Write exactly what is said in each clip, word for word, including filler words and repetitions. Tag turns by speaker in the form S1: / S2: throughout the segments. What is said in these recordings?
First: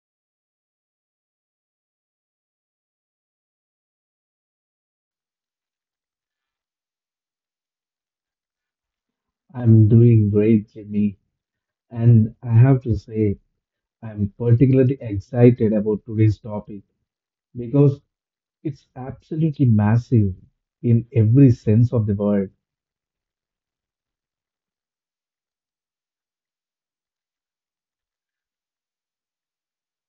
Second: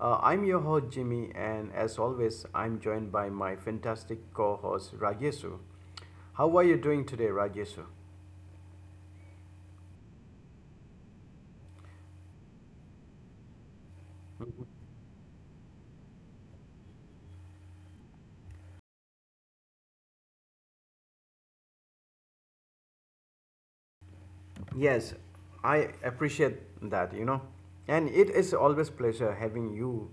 S1: Uh, I'm your host, Jimmy, and as always, I'm joined by my fantastic co host, Rajesu. How are you doing today, Rajesu?
S2: I'm doing great, Jimmy. And I have to say, I'm particularly excited about today's topic because it's absolutely massive in every sense of the word.
S1: Yes, I appreciate that, you know. And it is always pleasure having you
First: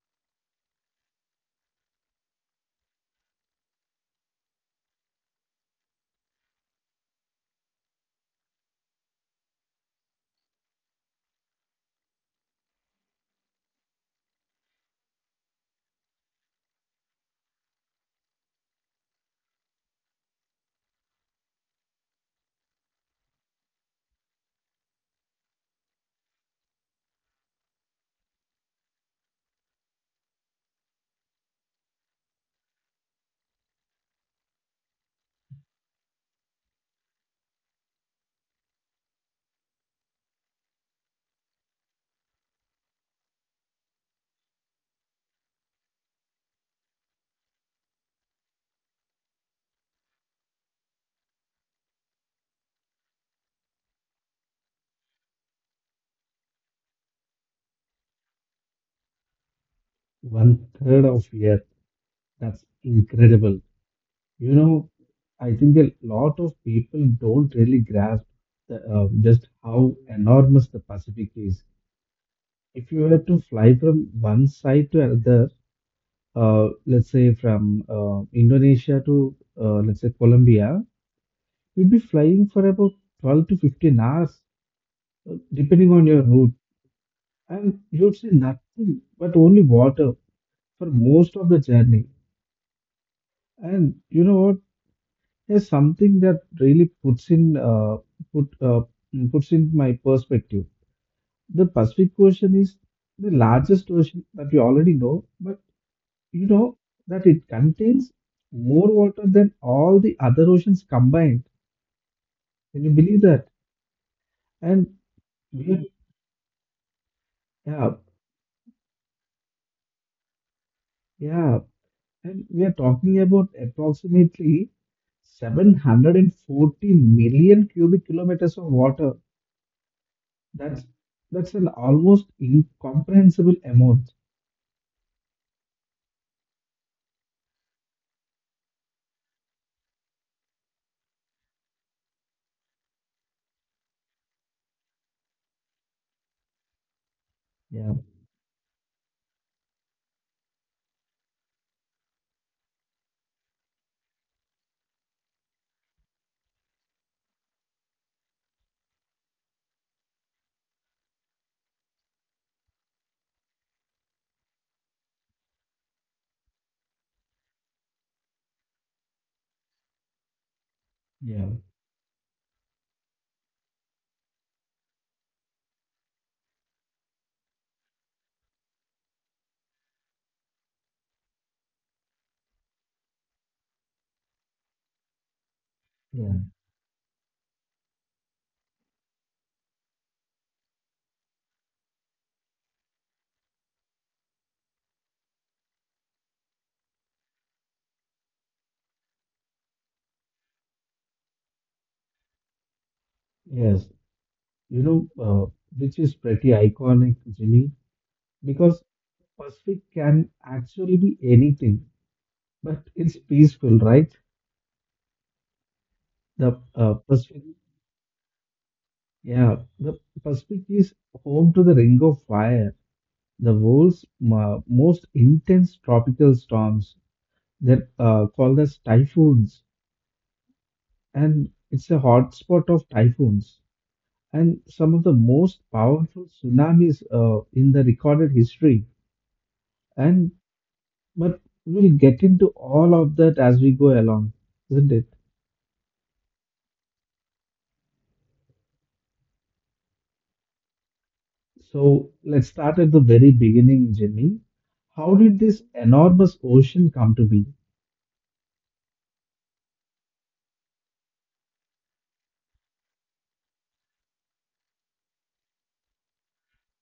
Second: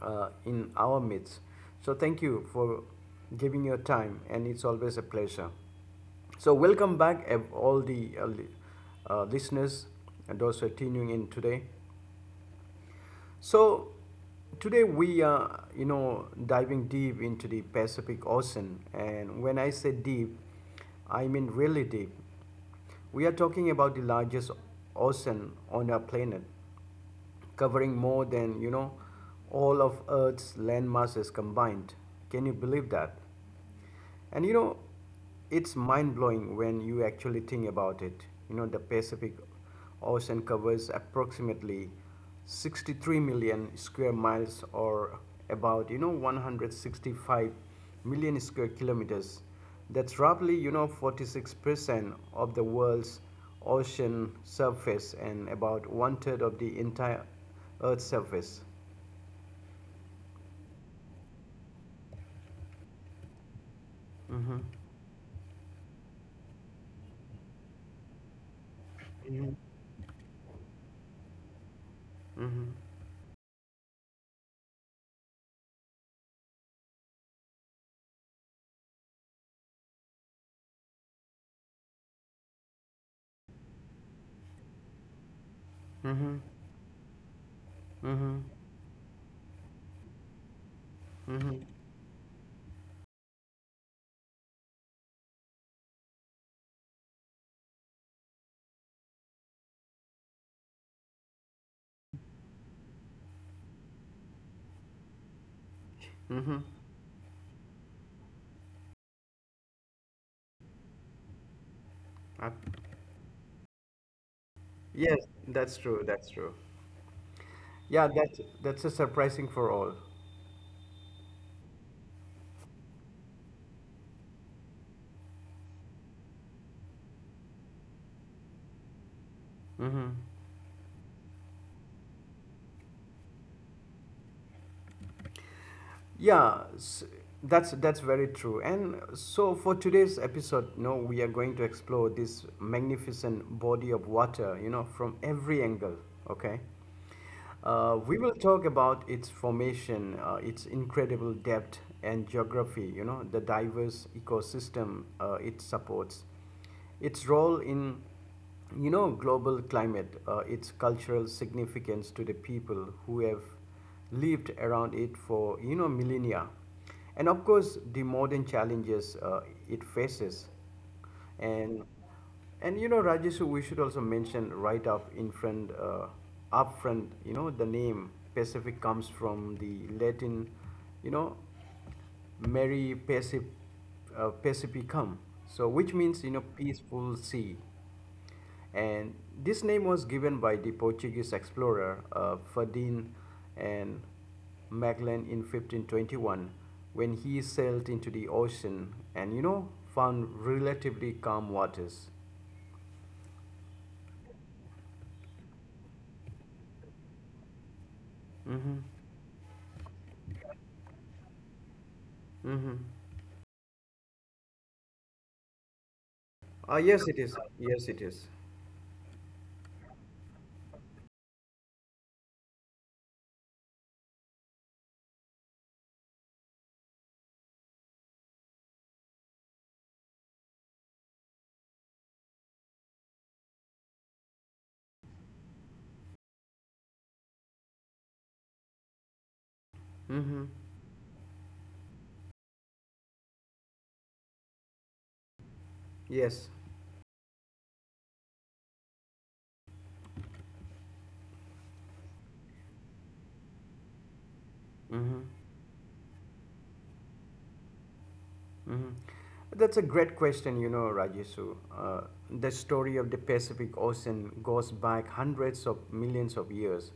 S1: uh, in our midst. So thank you for giving your time and it's always a pleasure. So welcome back ev- all the uh, li- uh, listeners and those who are tuning in today. So today we are, you know, diving deep into the Pacific Ocean, and when I say deep, I mean really deep. We are talking about the largest ocean on our planet, covering more than, you know, all of Earth's land masses combined. Can you believe that? And you know, it's mind blowing when you actually think about it. You know, the Pacific Ocean covers approximately sixty-three million square miles or about, you know, one hundred sixty-five million square kilometers. That's roughly, you know, forty-six percent of the world's ocean surface and about one third of the entire Earth's surface.
S2: One third of Earth. That's incredible.
S1: Mm-hmm.
S2: You know, I think a lot of people don't really grasp the, uh,
S1: Mhm.
S2: just how enormous the Pacific is.
S1: Mm-hmm.
S2: If you were to fly from one side to another, uh, let's say from uh, Indonesia to uh, let's say Colombia, you'd be flying for about twelve to fifteen hours, uh, depending on
S1: Mm-hmm.
S2: your route, and you'd
S1: Mm-hmm.
S2: see nothing but only water for most
S1: Mm-hmm.
S2: of the journey. And you know what? There's something that really puts in uh, put uh, puts in my perspective. The Pacific Ocean is the largest ocean that we already know, but you know that it contains more water than all the other oceans combined. Can you believe that? And
S1: Yes, that's
S2: we
S1: true. That's true.
S2: yeah,
S1: Yeah, that's that's a surprising for all.
S2: yeah, And we are talking about approximately seven hundred forty million cubic kilometers of water.
S1: Mm-hmm.
S2: That's that's an almost incomprehensible amount.
S1: Yeah, s that's that's very true. And so for today's episode, you know, we are going to explore this magnificent body of water, you know, from every angle. Okay.
S2: Yeah,
S1: Uh, we will talk about its formation, uh, its incredible depth and geography, you know, the diverse ecosystem uh, it supports, its role in, you know, global climate, uh, its cultural significance to the people who have lived around it for, you know, millennia. And of course, the modern challenges uh, it faces.
S2: yeah,
S1: And and you know, Rajesh, we should also mention right up in front, uh, up front. You know, the name Pacific comes from the Latin, you know. Mary Pacif- uh, Pacificum, so which means you know
S2: yeah.
S1: peaceful sea. And this name was given by the Portuguese explorer uh, Ferdinand and Magellan in fifteen twenty-one when he sailed into the ocean and you know found relatively calm waters.
S2: Yes, you know, uh, which is pretty iconic, Jimmy, because
S1: Mm-hmm.
S2: Pacific can actually be anything,
S1: Mm-hmm.
S2: but it's peaceful, right?
S1: Ah,
S2: The
S1: yes, it
S2: uh,
S1: is.
S2: Pacific,
S1: Yes, it is.
S2: yeah, the Pacific is home to the Ring of Fire, the world's mo- most intense tropical storms that uh, called as typhoons, and it's a hotspot of typhoons and some of the most powerful tsunamis uh, in the recorded history. And
S1: Mm-hmm.
S2: but we'll get into all of that as we go along, isn't it?
S1: Yes.
S2: So let's start at the very beginning, Jimmy.
S1: Mm-hmm.
S2: How did this enormous ocean come to be?
S1: Hmm. That's a great question, you know, Rajesu. Uh, the story of the Pacific Ocean goes back hundreds of millions of years.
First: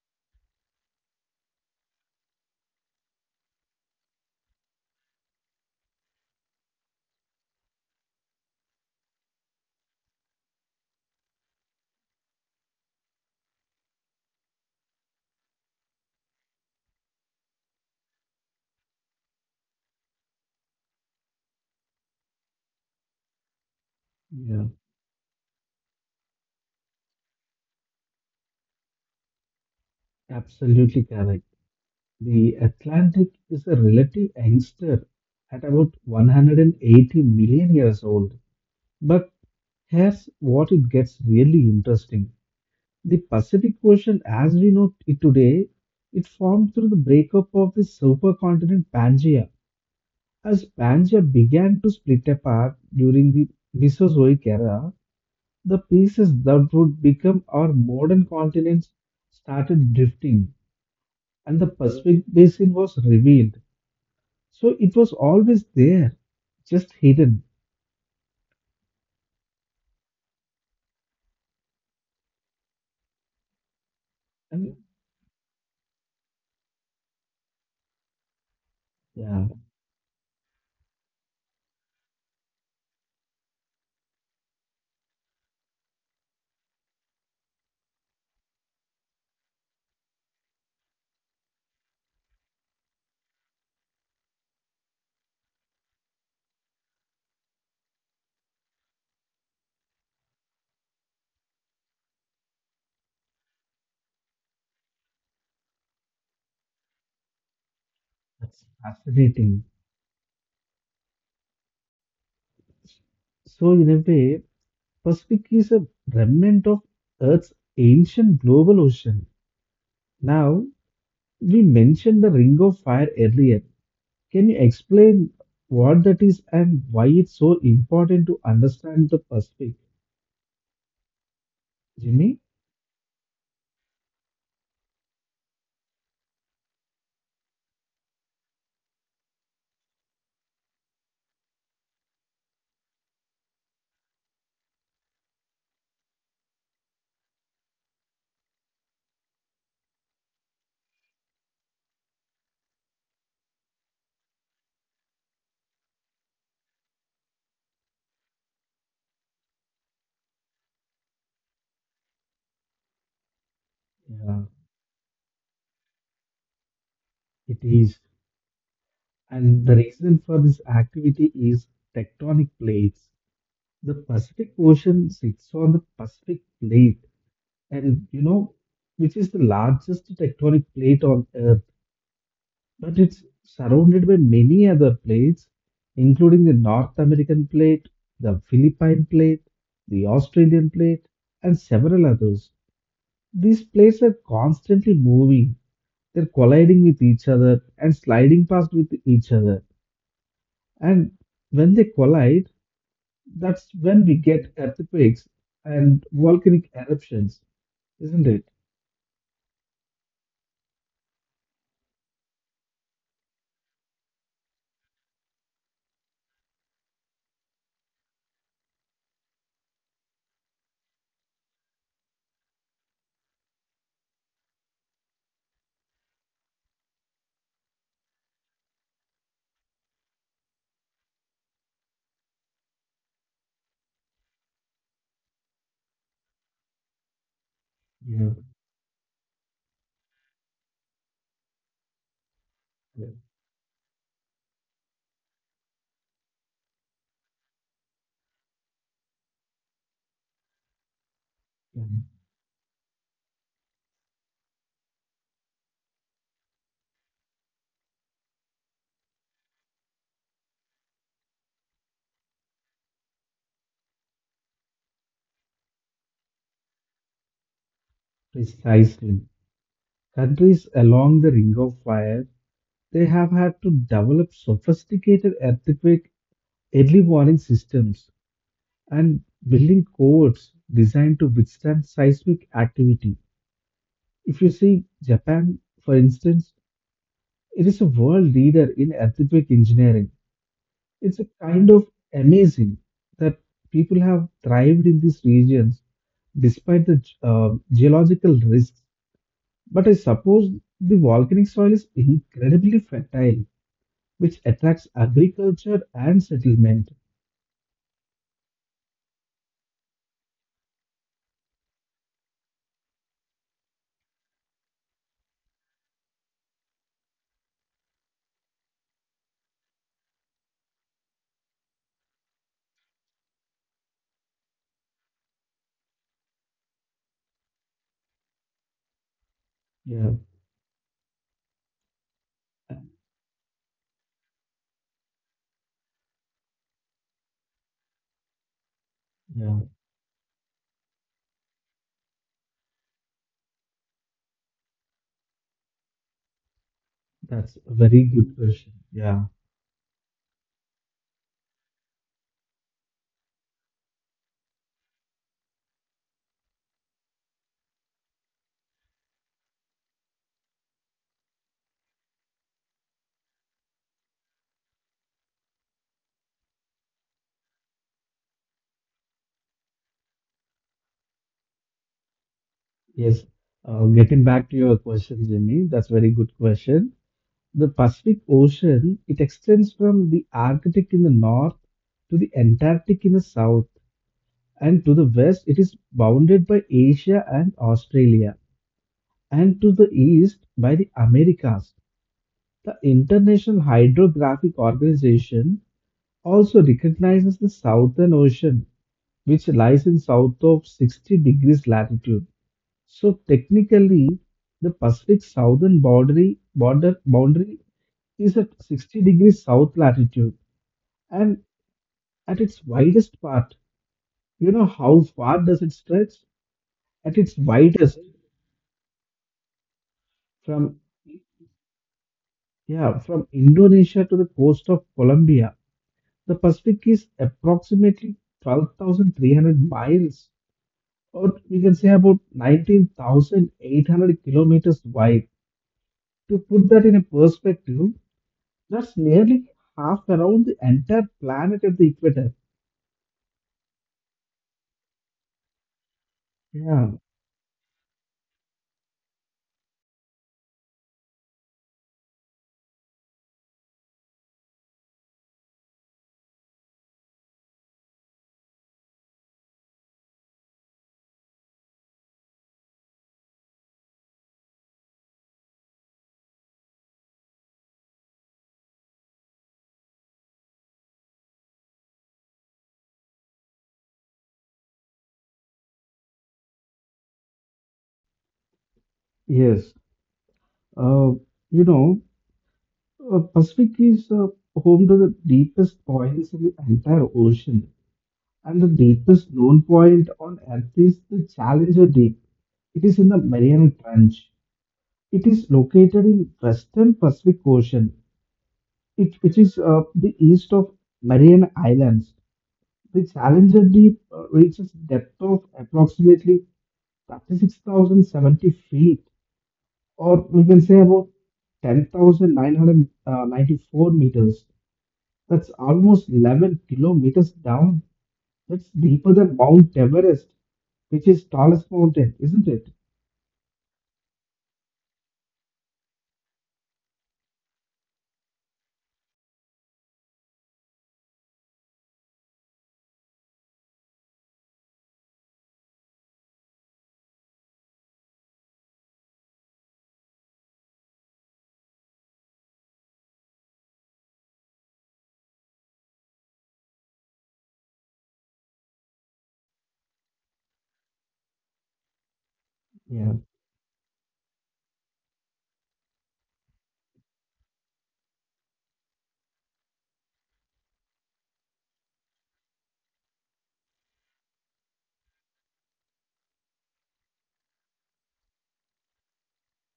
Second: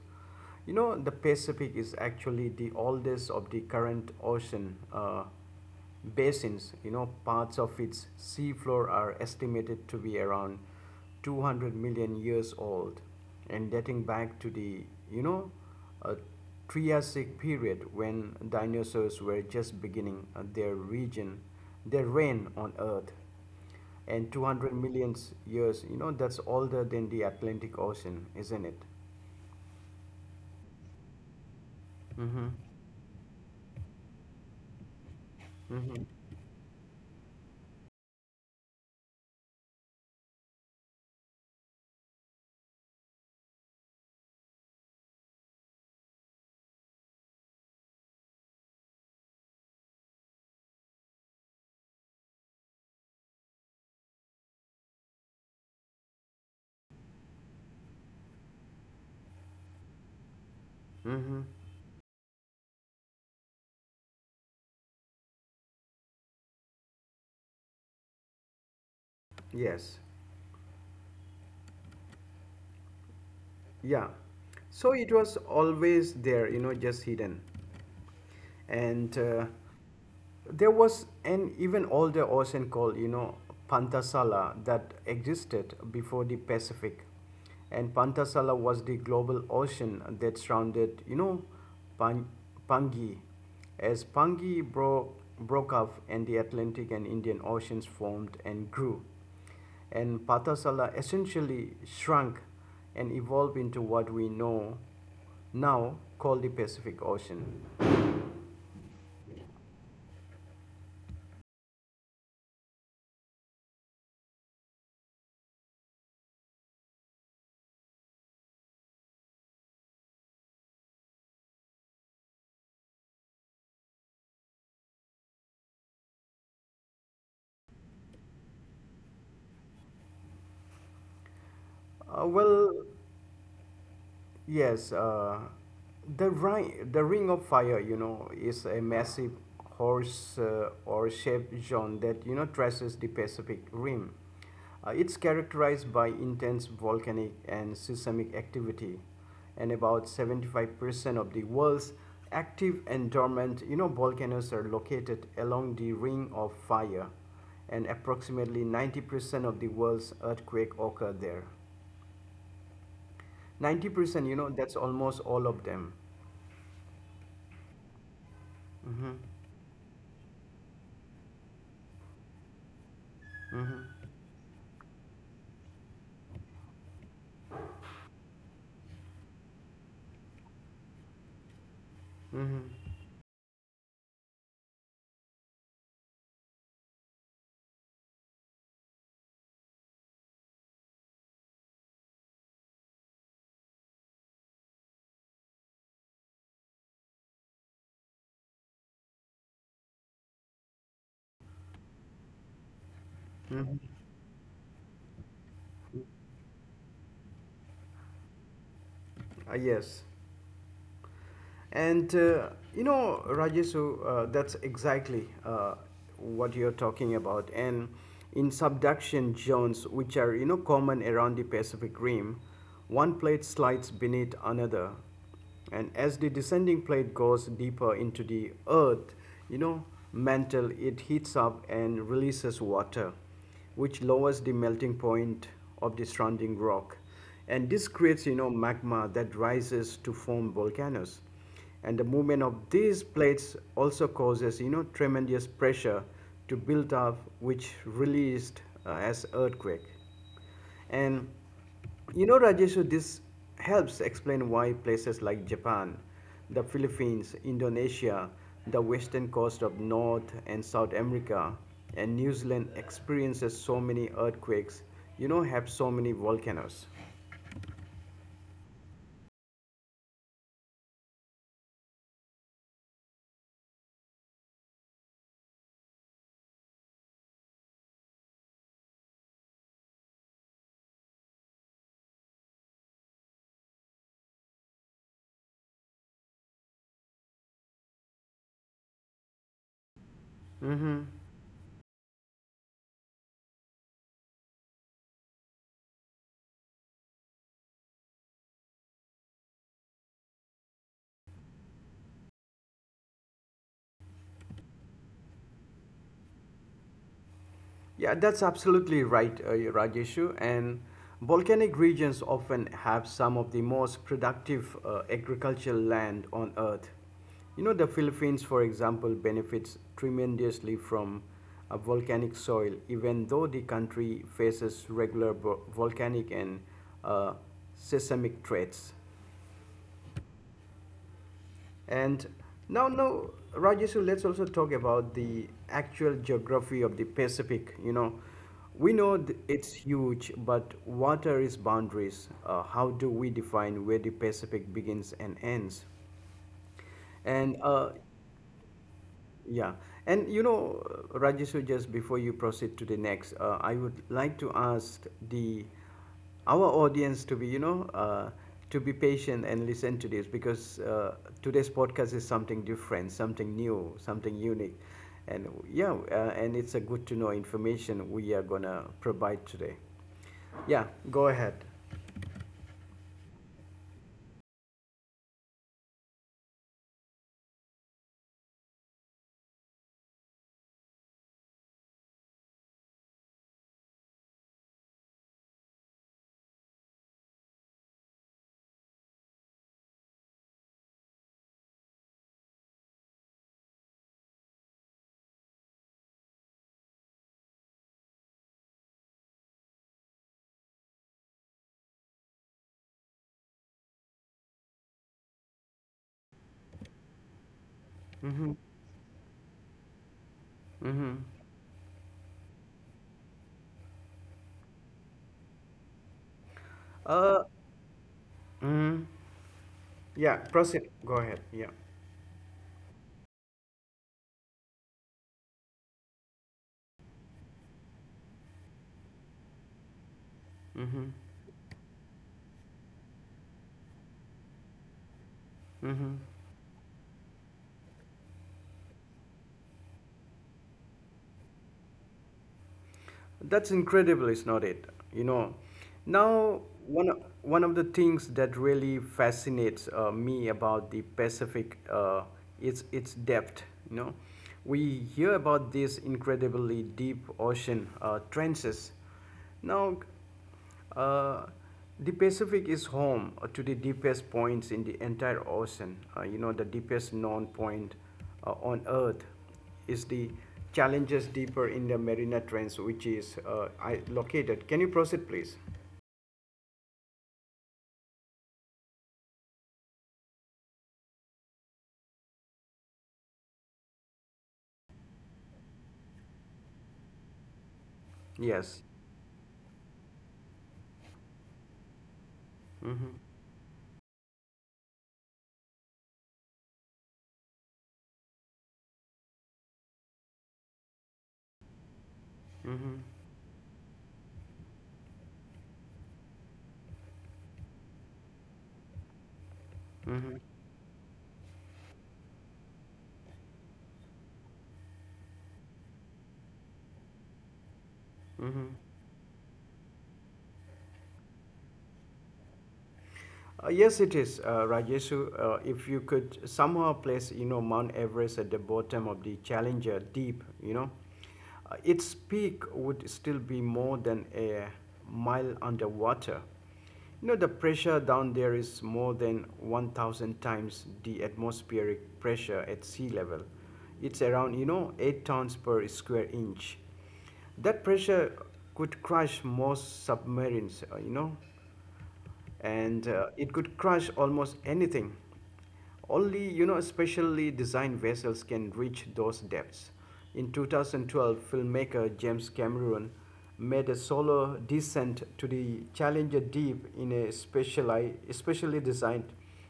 S1: You know, the Pacific is actually the oldest of the current ocean uh, basins. You know, parts of its seafloor are estimated to be around two hundred million years old and dating back to the, you know, uh, Triassic period when dinosaurs were just beginning uh, their region, their reign on Earth, and
S2: Yeah,
S1: two hundred million years, you know, that's older than the Atlantic Ocean, isn't it?
S2: absolutely correct.
S1: Mm-hmm.
S2: The Atlantic is a relative youngster at about
S1: Mm-hmm.
S2: one hundred eighty million years old. But here's what it gets really interesting. The Pacific Ocean, as we know it today, it formed through the breakup of the supercontinent Pangaea. As Pangaea began to split apart during the Mesozoic era, the pieces that would become our modern continents started drifting,
S1: Mm-hmm.
S2: and the Pacific Basin was revealed. So it was always there, just hidden.
S1: Yes. Yeah.
S2: And
S1: So it was always there, you know, just hidden. And
S2: yeah,
S1: uh, there was an even older ocean called, you know, Pantasala that existed before the Pacific. And Pantasala was the global ocean that surrounded, you know, Pan- Pangi. As Pangi bro- broke off and the Atlantic and Indian Oceans formed and grew, and Pathasala essentially shrunk and evolved into what we know now called the Pacific Ocean.
S2: that's fascinating. So, in a way, Pacific is a remnant of Earth's ancient global ocean. Now, we mentioned the Ring of Fire earlier. Can you explain what that is and why it's so important to understand the Pacific, Jimmy?
S1: Uh, well, Yes, uh, the ring, the Ring of Fire, you know, is a massive horse uh, or shaped zone that you know traces the Pacific Rim. Uh, it's characterized by intense volcanic and seismic activity, and about seventy-five percent of the world's active and dormant, you know, volcanoes are located along the Ring of Fire, and approximately ninety percent of the world's earthquake occur there. ninety percent,
S2: Yeah,
S1: you know, that's almost all of them.
S2: it is.
S1: Mm-hmm.
S2: And the reason for this activity is tectonic plates. The
S1: Mm-hmm.
S2: Pacific Ocean sits on the Pacific Plate, and you know, which is the largest tectonic plate on Earth,
S1: Mm-hmm.
S2: but it's surrounded by many other plates, including the North American plate, the Philippine plate, the Australian plate, and several others. These plates are constantly moving, they're colliding with each other and sliding past with each other. And when they collide, that's
S1: Mm-hmm.
S2: when we get earthquakes and volcanic eruptions, isn't it?
S1: Uh, yes. And uh, you know, Rajesu, uh, that's exactly uh, what you're talking about. And in subduction zones, which are you know common around the Pacific Rim, one plate slides beneath another, and as the descending plate goes deeper into the earth, you know, mantle, it heats up and releases water, which lowers the melting point of the surrounding rock. And this
S2: Yeah.
S1: creates, you know, magma that rises to form volcanoes. And the movement of
S2: Yeah,
S1: these plates also causes, you know, tremendous pressure to build up, which released uh, as earthquake. And
S2: yeah.
S1: you know, Rajeshu, this helps explain why places like Japan, the Philippines, Indonesia, the western coast of North and South America, and New Zealand experiences so many earthquakes, you know, have so many volcanoes.
S2: Precisely. Countries along the Ring of Fire, they have had to develop sophisticated earthquake early warning systems and building codes designed to withstand seismic activity. If you see Japan, for instance, it is a world leader in earthquake engineering. It's a kind of amazing that people have thrived in these regions despite the ge- uh, geological risks. But I suppose the volcanic soil is incredibly fertile, which attracts agriculture and settlement.
S1: Yeah, that's absolutely right, uh, Rajeshu. And volcanic regions often have some of the most productive uh, agricultural land on Earth. You know, the Philippines, for example, benefits tremendously from a volcanic soil, even though the country faces regular vo- volcanic and uh, seismic threats.
S2: Yeah,
S1: And now, now, Rajesh, let's also talk about the actual geography of the Pacific. You know, we know th-
S2: yeah,
S1: it's huge, but what are its boundaries? Uh, how do we define where the Pacific begins and ends?
S2: that's
S1: And
S2: a
S1: uh,
S2: very good question. Yeah,
S1: yeah. And you know, Rajesu, just before you proceed to the next, uh, I would like to ask the our audience to be, you know, uh, to be patient and listen to this because uh, today's podcast is something different, something new, something unique, and yeah, uh, and it's a good to know information we are gonna provide today. Yeah, go ahead.
S2: yes. Uh, getting back to your question, Jimmy, that's a very good question. The Pacific Ocean, it extends from the Arctic in the north to the Antarctic in the south, and to the west it is bounded by Asia and Australia, and to the east by the Americas. The International Hydrographic Organization also recognizes the Southern Ocean, which lies in south of sixty degrees latitude. So technically, the Pacific southern boundary border boundary is at
S1: Mm-hmm.
S2: sixty degrees south latitude,
S1: Mm-hmm.
S2: and at its widest part, you know how far does it stretch? At its
S1: Uh,
S2: widest.
S1: yeah,
S2: From
S1: proceed. Go ahead. Yeah.
S2: yeah, from Indonesia to the coast of Colombia, the Pacific is approximately twelve thousand three hundred miles,
S1: Mm-hmm.
S2: or we can say about nineteen thousand eight hundred kilometers wide.
S1: Mm-hmm.
S2: To put that in a perspective, that's nearly half around the entire planet at the equator.
S1: That's incredible, is not it? You know, now
S2: Yeah,
S1: one o- one of the things that really fascinates uh, me about the Pacific uh, is its depth. You know, we hear about these incredibly deep ocean uh, trenches. Now, uh, the Pacific is home to the deepest points in the entire ocean. Uh, you know, the deepest known point uh, on Earth is the Challenges deeper in the Mariana Trench, which is uh, I, located. Can you proceed, please?
S2: yes. Uh, you know, uh, Pacific is uh, home to the deepest points in the entire ocean. And the
S1: Yes.
S2: deepest known point on Earth is the Challenger Deep. It is in
S1: Mm-hmm.
S2: the Mariana Trench. It is located in western Pacific Ocean, it, which is uh, the east of Marian Islands.
S1: Mm-hmm.
S2: The Challenger Deep uh, reaches depth of approximately thirty-six thousand seventy feet, or
S1: Mm-hmm.
S2: we can say about ten thousand nine hundred ninety-four meters. That's almost eleven kilometers down. It's
S1: Mm-hmm.
S2: deeper than Mount Everest, which is tallest mountain, isn't it?
S1: Uh, yes, it is, uh, Rajesu. Uh, if you could somehow place, you know, Mount Everest at the bottom of the Challenger Deep, you know, uh, its peak would still be more than a mile underwater. You know, the pressure down there is more than one thousand times the atmospheric pressure at sea level. It's around, you know, eight tons per square inch. That pressure could crush most submarines, uh, you know,
S2: Yeah.
S1: and uh, it could crush almost anything. Only, you know, specially designed vessels can reach those depths. In two thousand twelve, filmmaker James Cameron made a solo descent to the Challenger Deep in a speciali- specially designed,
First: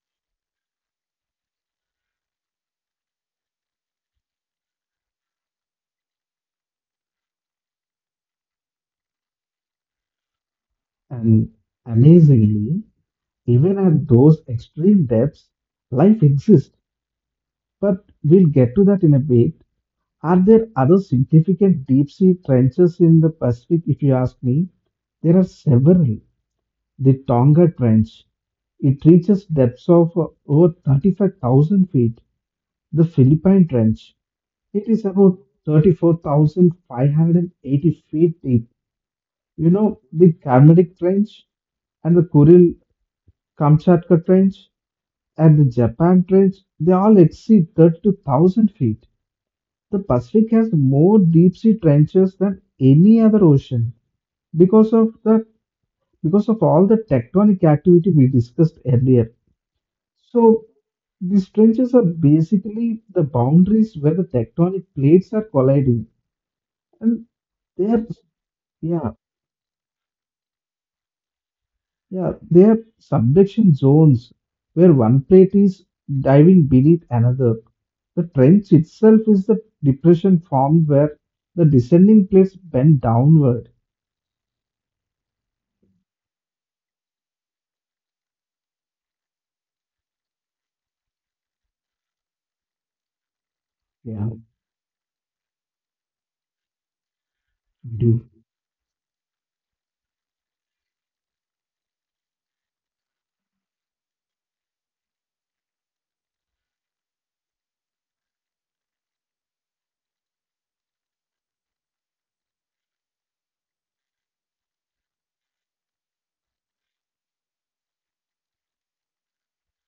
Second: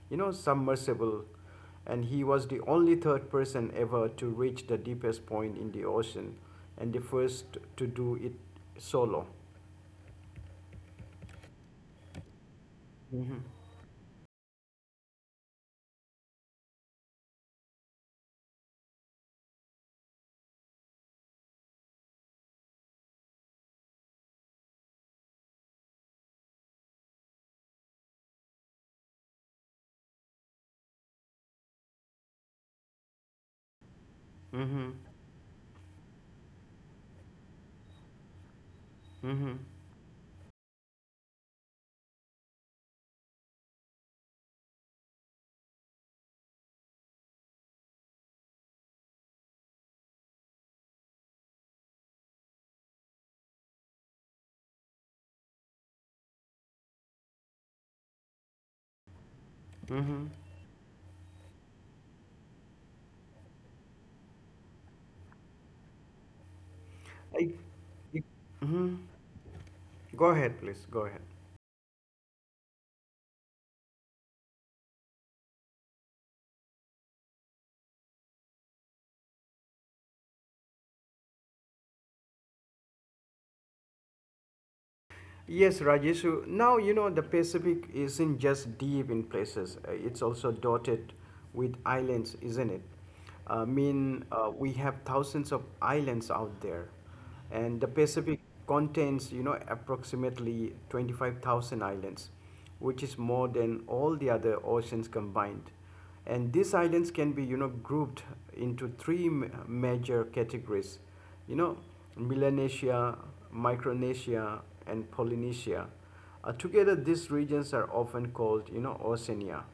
S1: you know, submersible, and he was the only third person ever to reach the deepest point in the ocean and the first to do it solo.
S2: And amazingly, even at those extreme depths, life exists. But we'll get to that in a bit. Are there other significant deep sea trenches in the Pacific, if you ask me? There are several. The Tonga Trench, it reaches depths of uh, over thirty-five thousand feet. The Philippine Trench, it
S1: Mm-hmm.
S2: is about thirty-four thousand five hundred eighty feet deep.
S1: Mm-hmm.
S2: You know, the Karnatic Trench and the Kuril Kamchatka Trench and the Japan Trench, they all exceed thirty-two thousand feet. The Pacific has more deep sea trenches than any other ocean because of the because of all the tectonic activity we discussed earlier.
S1: Mm-hmm.
S2: So these trenches are basically the boundaries where the tectonic plates are colliding, and
S1: I,
S2: they are
S1: Mhm.
S2: yeah,
S1: Go ahead, please. Go ahead.
S2: yeah. They are subduction zones where one plate is diving beneath another. The trench itself is the depression formed where the descending plates bend downward.
S1: Yes, Rajeshu. Now, you know, the Pacific isn't just deep in places, uh, it's also dotted with islands, isn't it? I
S2: Yeah,
S1: mean, uh, we have thousands of islands out there, and the
S2: we do.
S1: Pacific contains, you know, approximately twenty-five thousand islands, which is more than all the other oceans combined. And these islands can be, you know, grouped into three major categories, you know, Melanesia, Micronesia, and Polynesia. Uh, together these regions are often called, you know, Oceania.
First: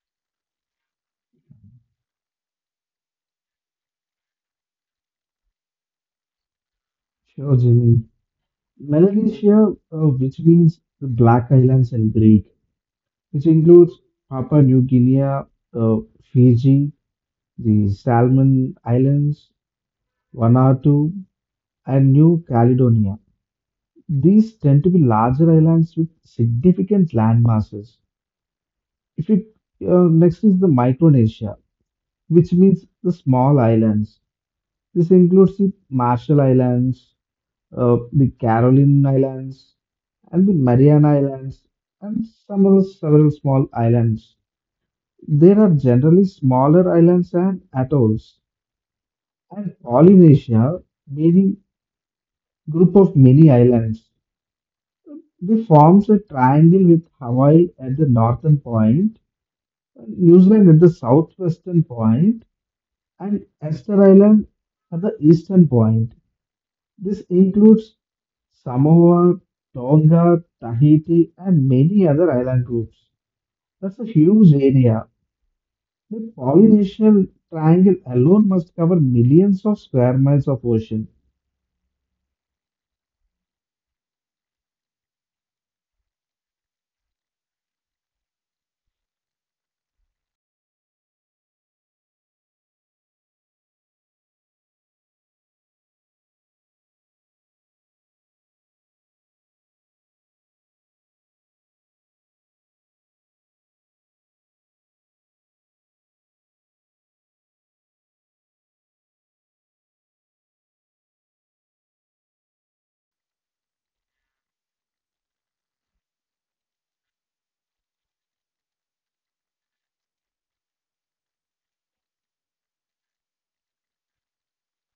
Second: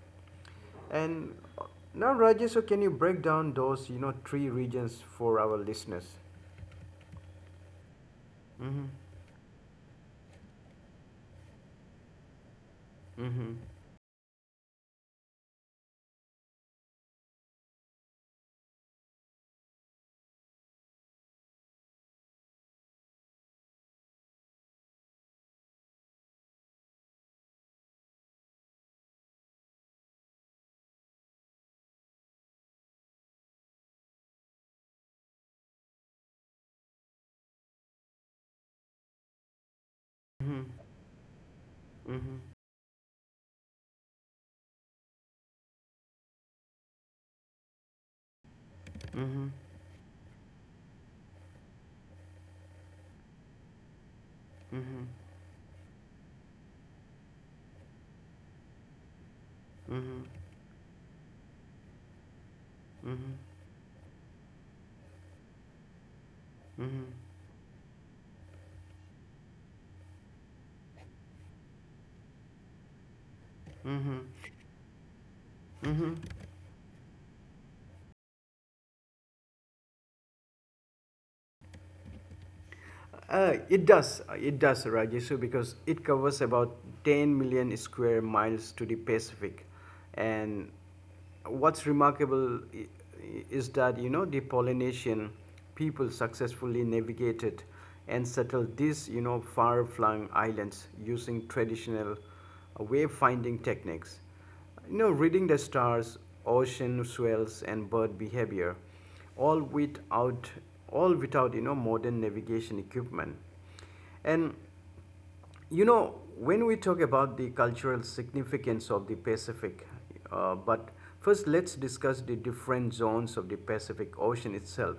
S1: And uh, now Rajesh, so can you break down those, you know, three regions for our listeners?
S2: Sure, Jimmy.
S1: Mm-hmm.
S2: Melanesia, uh, which means the Black Islands in Greek, which
S1: Mm-hmm.
S2: includes Papua New Guinea, uh, Fiji, the Salmon Islands, Vanuatu, and New Caledonia. These tend to be larger islands with significant land masses. If you, uh, next is the Micronesia, which means the small islands. This includes the Marshall Islands, uh, the Caroline Islands, and the Mariana Islands, and
S1: Mm-hmm.
S2: some other several small islands. There are generally smaller islands and atolls,
S1: Mm-hmm.
S2: and Polynesia, meaning group of many islands.
S1: Mm-hmm.
S2: They forms a triangle with Hawaii at the northern point, and
S1: Mm-hmm.
S2: New Zealand at the southwestern point,
S1: Mm-hmm. Mm-hmm.
S2: and Esther Island at the eastern point. This includes Samoa, Tonga, Tahiti, and many other island groups. That's a
S1: Mm-hmm.
S2: huge area.
S1: Mm-hmm.
S2: The Polynesian Triangle alone must cover millions of square miles of ocean.
S1: Uh, it does, uh, it does, Rajesh, because it covers about ten million square miles to the Pacific, and what's remarkable i- is that you know the Polynesian people successfully navigated and settled these you know far-flung islands using traditional uh, wave techniques. You know, reading the stars, ocean swells, and bird behavior, all without all without you know modern navigation equipment. And you know, when we talk about the cultural significance of the Pacific, uh, but first let's discuss the different zones of the Pacific Ocean itself.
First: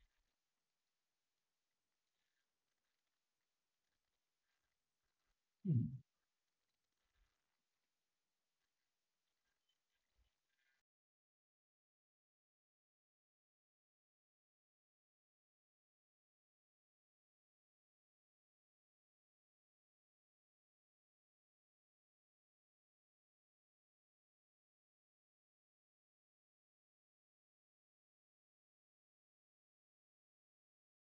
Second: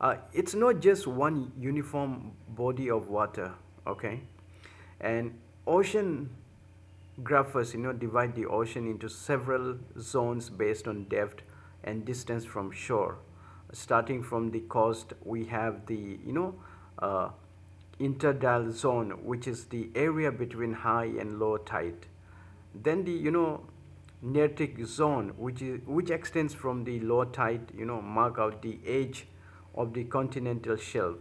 S1: Uh, it's not just one uniform body of water, okay? And ocean graphers you know divide the ocean into several zones based on depth and distance from shore. Starting from the coast we have the, you know, uh, interdial zone, which is the area between high and low tide. Then the, you know, neartic zone, which is which extends from the low tide you know mark out the edge of the continental shelf.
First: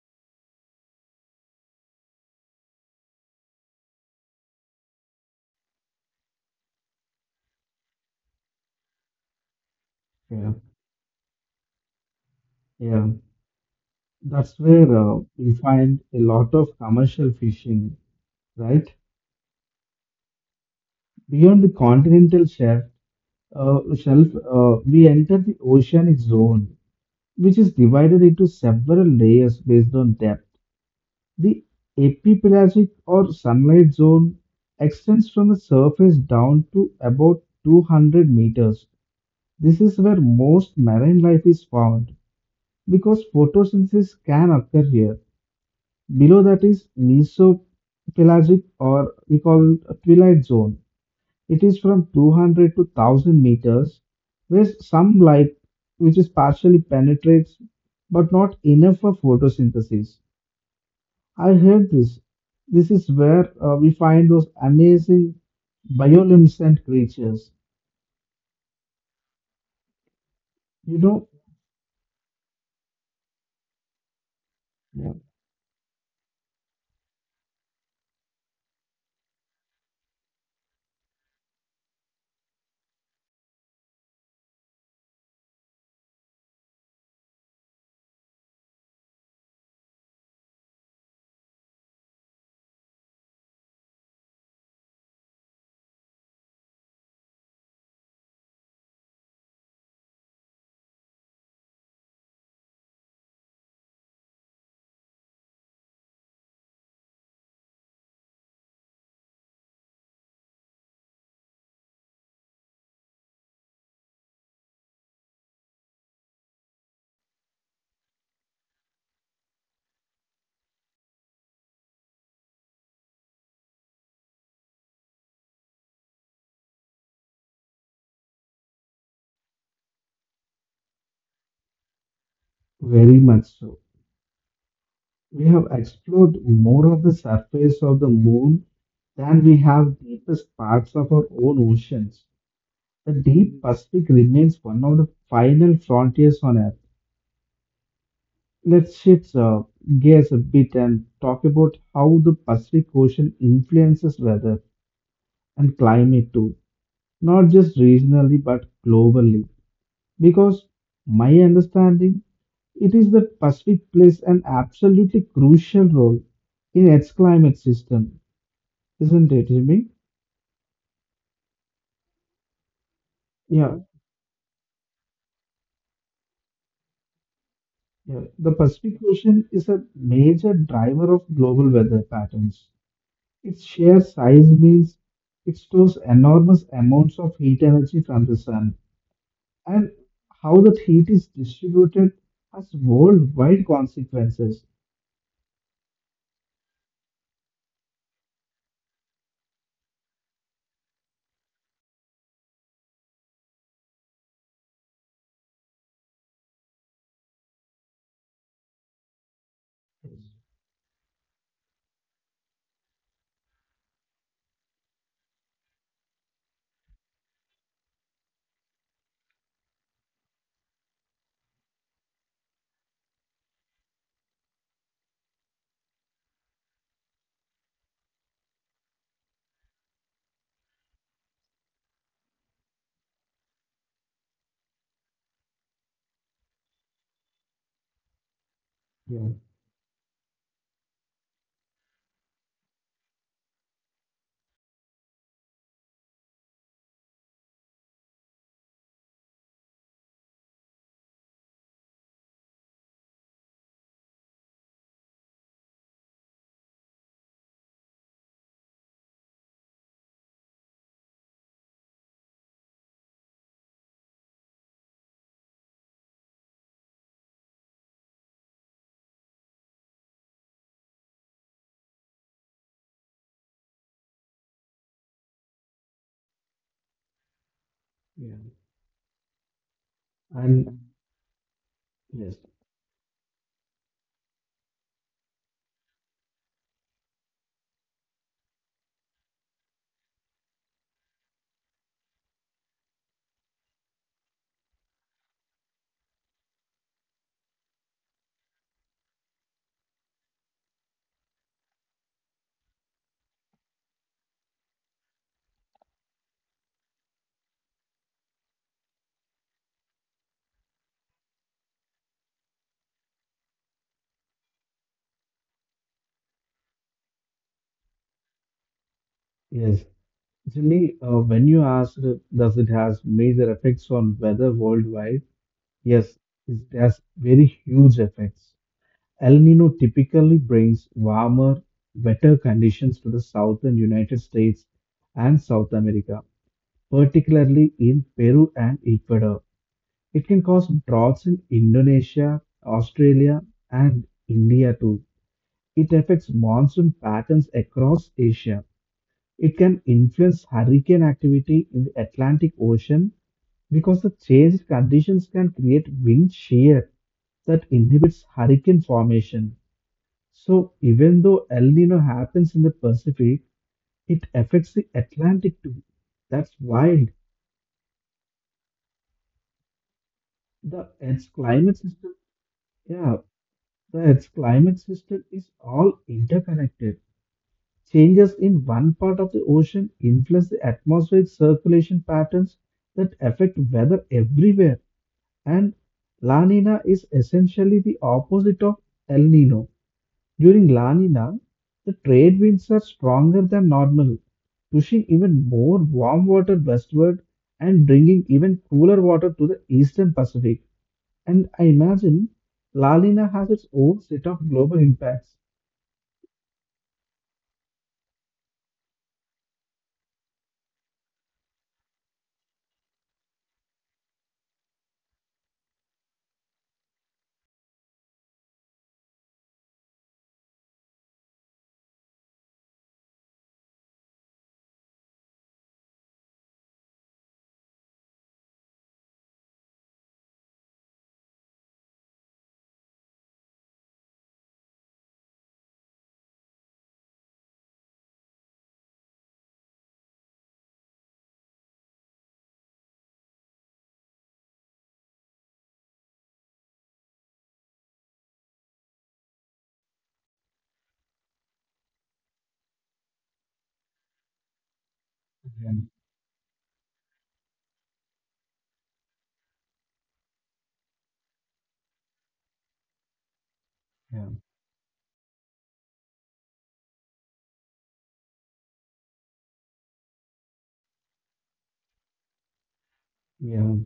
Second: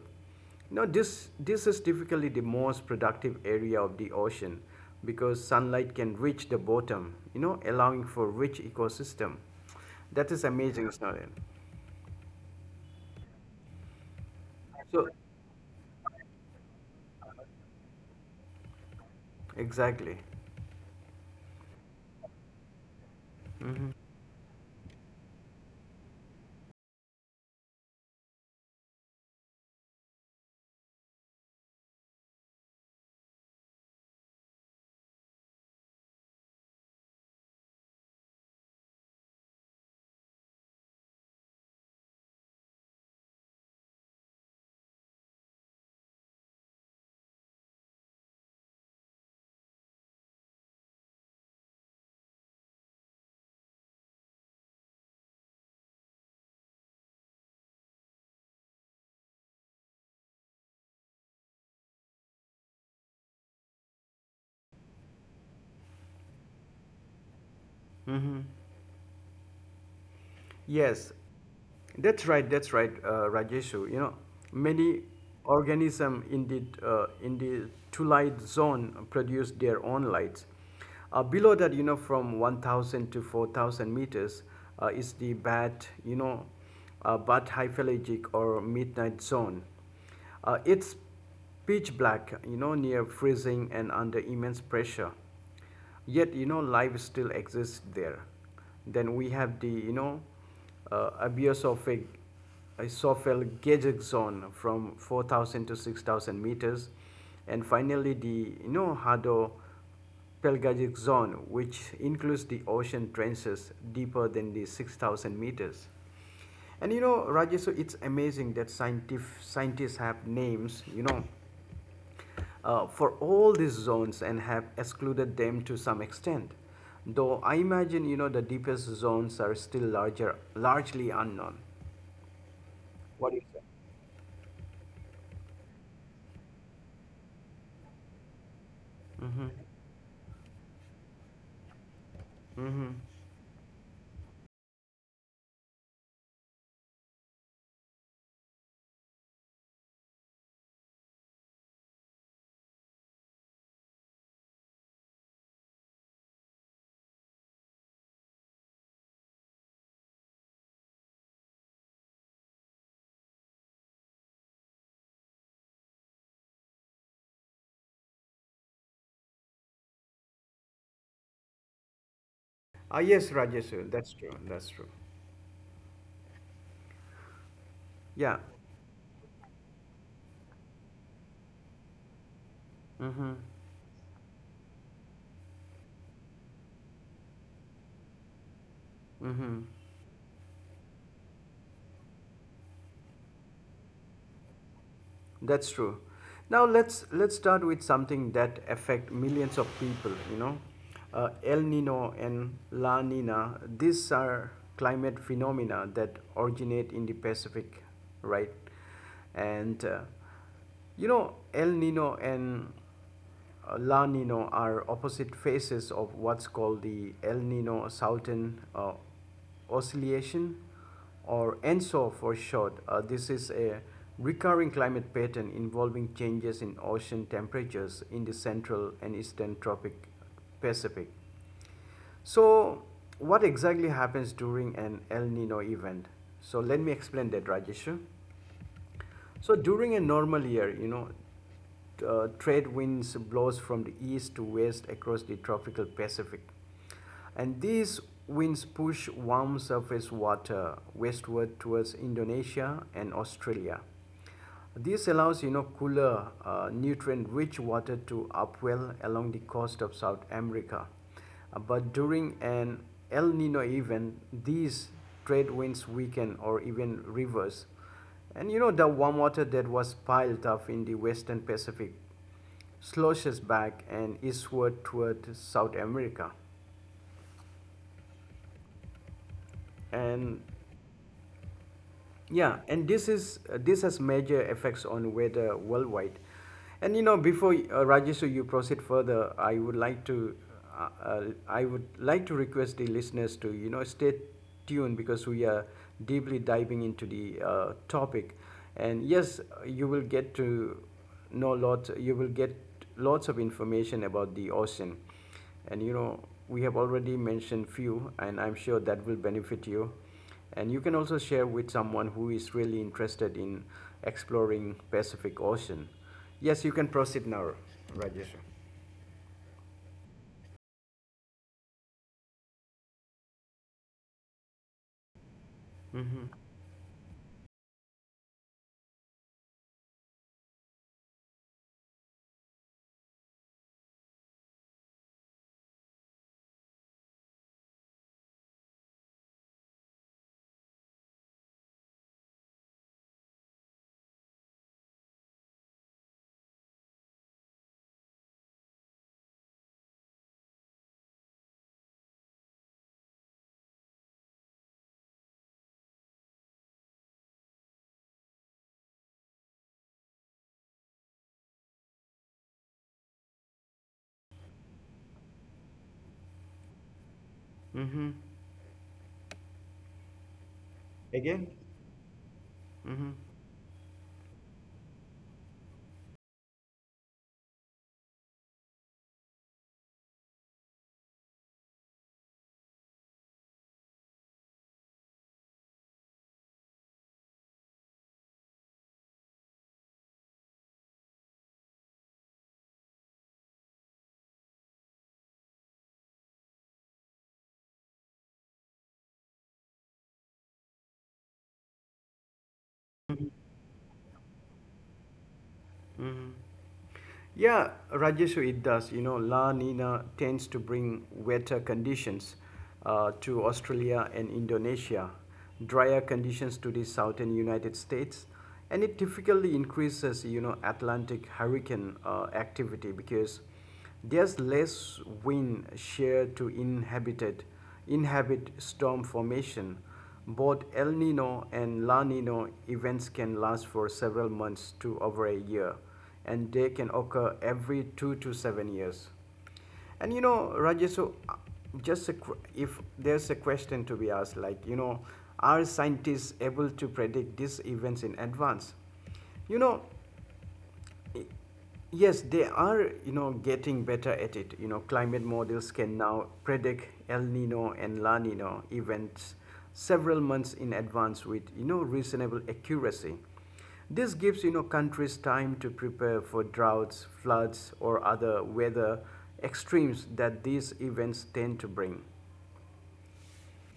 S1: No, this, this is typically the most productive area of the ocean because sunlight can reach the bottom, you know, allowing for rich ecosystem. That is
S2: Yeah,
S1: amazing, isn't it?
S2: yeah. That's where
S1: So,
S2: uh, we find a lot of commercial fishing, right?
S1: exactly.
S2: Beyond the continental shelf, uh, shelf uh, we enter the oceanic zone, which is divided into several layers based on depth. The epipelagic or sunlight zone extends from the surface down to about two hundred meters. This is where most marine life is found because photosynthesis can occur here. Below that is mesopelagic, or we call it a twilight zone. It is from two hundred to one thousand meters, where some light, which is partially penetrates but not enough for photosynthesis. I heard this. This is where uh, we find those amazing bioluminescent creatures. You
S1: Yes,
S2: know,
S1: that's right. That's right, uh, Rajeshu. You know, many
S2: yeah,
S1: organisms, in the uh, in the two light zone produce their own lights. Uh, below that, you know, from one thousand to four thousand meters uh, is the bat, you know, uh, bat hyphalangic or midnight zone. Uh, it's pitch black, you know, near freezing and under immense pressure, yet you know life still exists there. Then we have the you know uh, abiosophic isophyll gauge zone from four thousand to six thousand meters, and finally the you know hado pelagic zone, which includes the ocean trenches deeper than the six thousand meters. And you know Rajesh, so it's amazing that scientific scientists have names, you know uh, for all these zones and have excluded them to some extent. Though I imagine, you know the deepest zones are still larger, largely unknown.
S2: very
S1: What
S2: much
S1: do you say?
S2: so. We have explored more of the surface of the moon than we
S1: Mm-hmm.
S2: have deepest parts of our own oceans. The
S1: Mm-hmm.
S2: deep Pacific remains one of the final frontiers on Earth. Let's shift uh, gears a bit and talk about how the Pacific Ocean influences weather and climate too, not just regionally but globally. Because my understanding, it is that Pacific plays an absolutely crucial role in its climate system, isn't it, Jimmy?
S1: Ah, yes,
S2: Yeah,
S1: Rajesh, that's true. That's true.
S2: yeah.
S1: Yeah.
S2: The Pacific Ocean is a major driver of global weather patterns.
S1: Mm-hmm.
S2: Its sheer size means it stores enormous amounts of heat energy from the sun,
S1: Mm-hmm.
S2: and how that heat is distributed has worldwide consequences.
S1: That's true. Now, let's let's start with something that affect millions of people. You know, uh, El Nino and La Nina. These are climate phenomena that originate in the Pacific, right? And uh, you know, El Nino and uh, La Nino are opposite faces of what's called the El Nino Southern uh, Oscillation, or ENSO for short. Uh, this is a recurring climate pattern involving changes in ocean temperatures in the central and eastern tropic Pacific. So, what exactly happens during an El Nino event? So, let me explain that, Rajeshu.
S2: Yeah,
S1: So, during a normal year, you know, uh, trade winds blows from the east to west across the tropical Pacific. And these winds push warm surface water westward towards Indonesia and Australia. This allows you know cooler, uh, nutrient-rich water to upwell along the coast of South America. Uh, but during an El Nino event, these trade winds weaken or even reverse. And you know the warm water that was piled up in the western Pacific sloshes back and eastward toward South America.
S2: yeah.
S1: And,
S2: And yes,
S1: yeah, and this is uh, this has major effects on weather worldwide. And you know, before uh, Rajesh, so you proceed further, I would like to uh, uh, I would like to request the listeners to you know stay tuned, because we are deeply diving into the uh, topic. And yes, you will get to know lots. You will get lots of information about the ocean, and you know we have already mentioned few, and I'm sure that will benefit you, and you can also share with someone who is really interested in exploring Pacific Ocean. Yes, you can proceed now, Rajesh.
S2: yes. Jimmy, uh, when you asked, uh, does it has major effects on weather worldwide? Yes, it has very huge effects. El Nino typically brings warmer, wetter conditions to the southern United States and South America, particularly in Peru and Ecuador. It can cause droughts in Indonesia, Australia, and India too. It affects monsoon patterns across Asia. It can influence hurricane activity in the Atlantic Ocean because the changed conditions can create wind shear that inhibits hurricane formation. So, even though El Nino happens in the Pacific, it affects the Atlantic too. That's wild.
S1: Mm-hmm.
S2: The Earth's
S1: Again?
S2: climate system
S1: Mm-hmm.
S2: yeah, the Earth's climate system is all interconnected. Changes in one part of the ocean influence the atmospheric circulation patterns that affect weather everywhere. And La Nina is essentially the opposite of El Nino. During La Nina, the trade winds are stronger than normal, pushing even more warm water westward and bringing even cooler water to the eastern Pacific. And I imagine La Lina has its own set of global impacts.
S1: Mm-hmm. Yeah, Rajeshu, it does. You know, La Nina tends to bring wetter conditions uh, to Australia and Indonesia, drier conditions to the southern United States, and it typically increases, you know, Atlantic hurricane uh, activity, because there's less wind shear to inhabited, inhabit storm formation. Both El Nino and La Nino events can last for several months to over a year, and they can occur every two to seven years. And you know, Rajesh, so uh, just a, if there's a question to be asked, like, you know, are scientists able to predict these events in advance? You know, Yes, they are, you know, getting better at it. You know, climate
S2: Yeah,
S1: models can now predict El Nino and La Nino events several months in advance with, you know, reasonable accuracy. This
S2: yeah,
S1: gives, you know, countries time to prepare for droughts, floods, or other weather extremes that these events tend to bring.
S2: yeah.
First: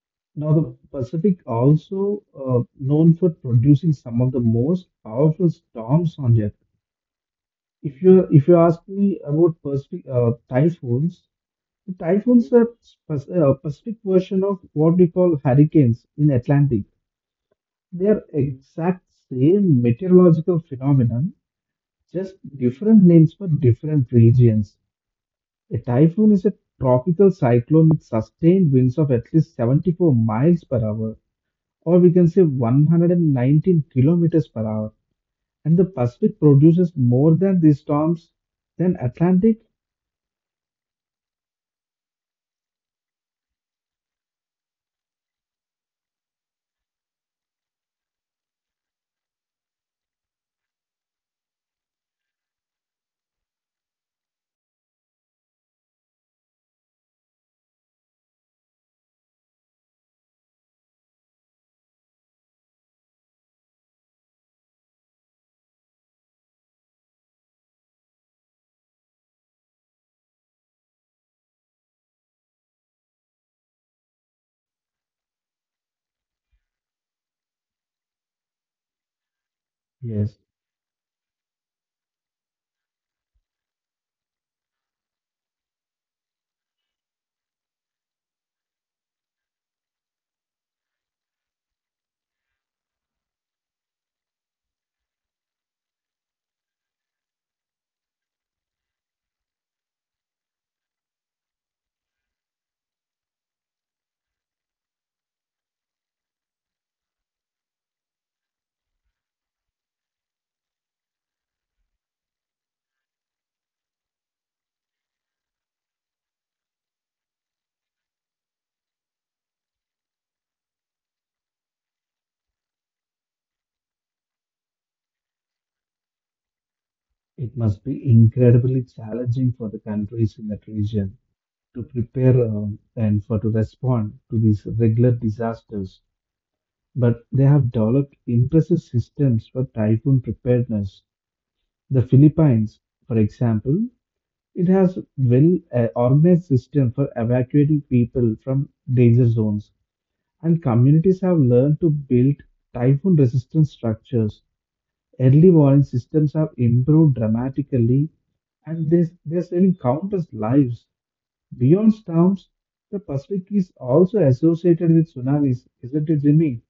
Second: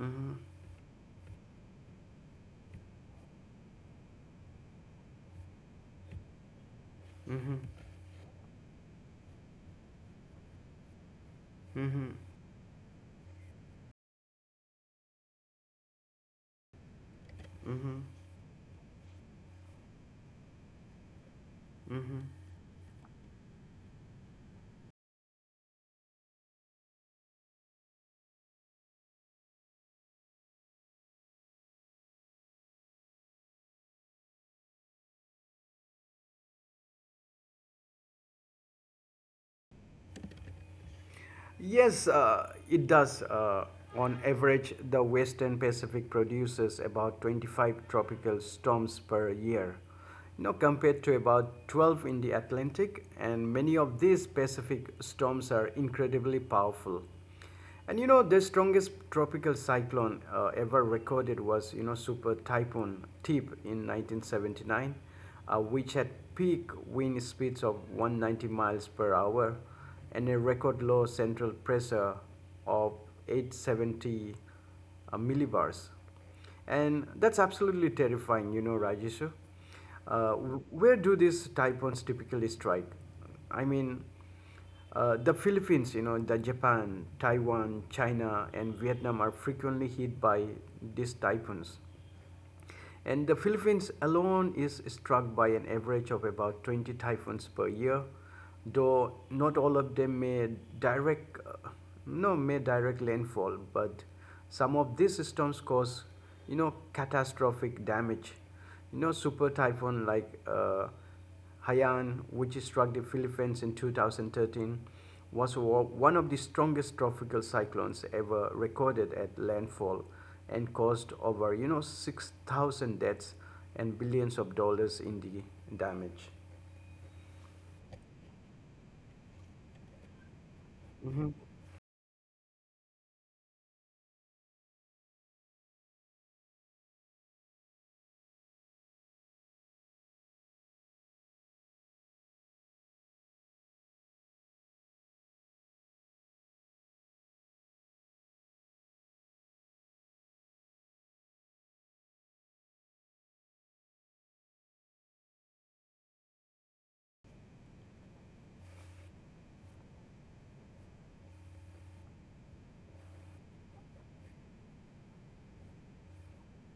S1: Mm-hmm.
S2: Now, the Pacific also uh, known for producing some of the most powerful storms on Earth.
S1: Mm-hmm.
S2: If you if you ask me about Pacific uh, typhoons, the
S1: Mm-hmm.
S2: typhoons are Pac- uh, Pacific version of what we call hurricanes in Atlantic.
S1: Mm-hmm.
S2: They are exact same meteorological phenomenon,
S1: Mm-hmm.
S2: just different names for different regions. A typhoon is a tropical cyclone with sustained winds of at least seventy-four miles per hour, or we can say one hundred nineteen kilometers per hour. And the Pacific produces more than these storms than Atlantic?
S1: Yes, uh, it does. Uh, on average, the Western Pacific produces about twenty-five tropical storms per year, you know, compared to about twelve in the Atlantic, and many of these Pacific storms are incredibly powerful. And you know, the strongest tropical cyclone uh, ever recorded was, you know, Super Typhoon Tip in nineteen seventy-nine, uh, which had peak wind speeds of one hundred ninety miles per hour and a record low central pressure of eight hundred seventy uh, millibars. And that's absolutely terrifying, you know, Rajeshu. Uh,
S2: Yes,
S1: where do these typhoons typically strike? I mean, uh, the Philippines, you know, the Japan, Taiwan, China, and Vietnam are frequently hit by these typhoons. And the Philippines alone is struck by an average of about twenty typhoons per year, though not all of them may direct uh, no, may direct landfall. But some of these storms cause you know catastrophic damage. You know, super typhoon like uh, Hayan, which struck the Philippines in two thousand thirteen, was one of the strongest tropical cyclones ever recorded at landfall, and caused over, you know, six thousand deaths and billions of dollars in the damage.
S2: it must be incredibly challenging for the countries in that region to prepare um, and for to respond to these regular disasters. But they have developed impressive systems for typhoon preparedness. The Philippines, for example, it has well uh, organized system for evacuating people from danger zones, and communities have learned to build typhoon resistant structures. Early warning systems have improved dramatically, and they, they're saving countless lives. Beyond storms, the Pacific is also associated with tsunamis, isn't it, Jimmy?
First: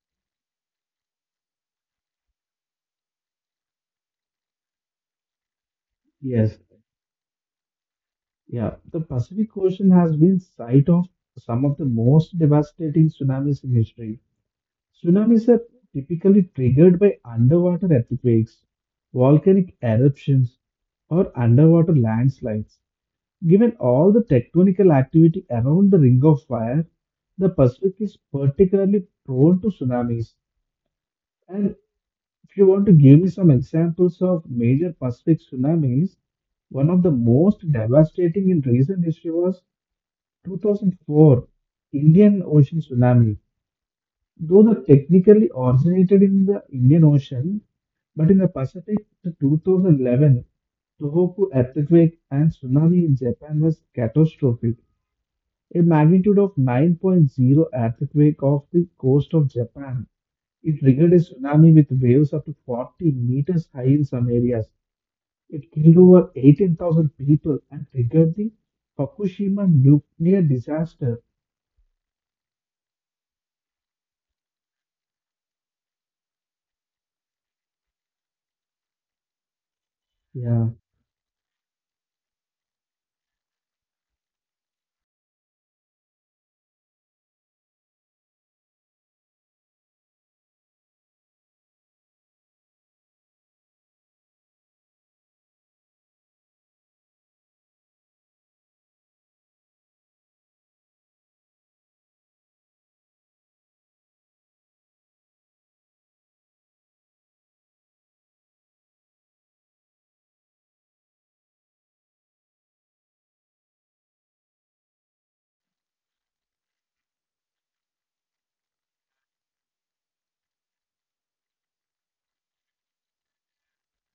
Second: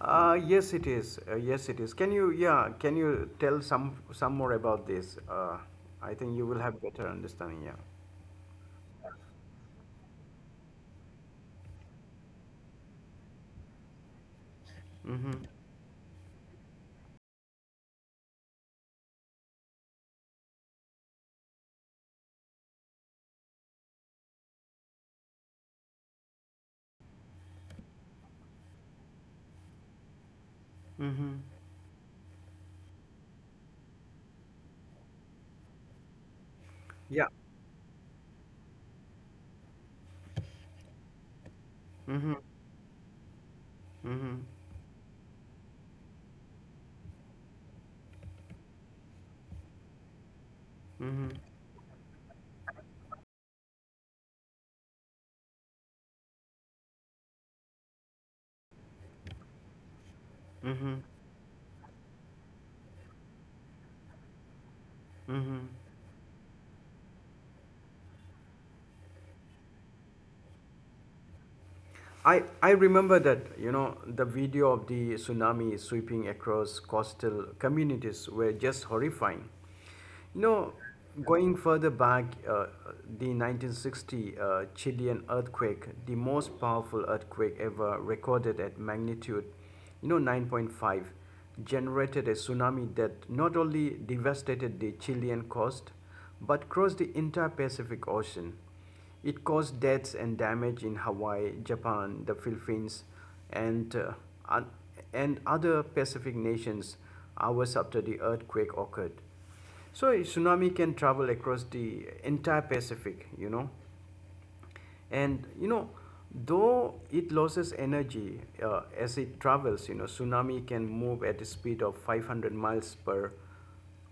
S1: Uh, yes, it is. Uh, yes, it is. Can you, yeah, can you tell some some more about this? Uh, I think you
S2: Yes.
S1: will have better understanding. Yeah.
S2: Yeah, the Pacific Ocean has been site of some of the most devastating tsunamis in history. Tsunamis are typically triggered by underwater earthquakes, volcanic eruptions, or underwater landslides. Given all the tectonical activity around the Ring of Fire, the Pacific is particularly prone to tsunamis.
S1: Mm-hmm.
S2: And if you want to give me some examples of major Pacific tsunamis, one of the
S1: Yeah.
S2: most devastating in recent history was two thousand four
S1: Mm-hmm.
S2: Indian Ocean tsunami.
S1: Mm-hmm.
S2: Though the technically originated in the Indian Ocean, but in the Pacific to twenty eleven,
S1: Mm-hmm.
S2: Tohoku earthquake and tsunami in Japan was catastrophic. A magnitude of 9.0 earthquake off the coast of Japan. It
S1: Mm-hmm.
S2: triggered a tsunami with waves up to forty meters high in some areas.
S1: Mm-hmm.
S2: It killed over eighteen thousand people and triggered the Fukushima nuclear disaster.
S1: I, I remember that, you know, the video of the tsunami sweeping across coastal communities were just horrifying. You
S2: Yeah,
S1: know, Going further back, uh, the nineteen sixty uh, Chilean earthquake, the most powerful earthquake ever recorded at magnitude, you know, nine point five, generated a tsunami that not only devastated the Chilean coast, but crossed the entire Pacific Ocean. It caused deaths and damage in Hawaii, Japan, the Philippines, and, uh, un- and other Pacific nations, hours after the earthquake occurred. So, a tsunami can travel across the entire Pacific, you know and you know though it loses energy, uh, as it travels, you know tsunami can move at a speed of five hundred miles per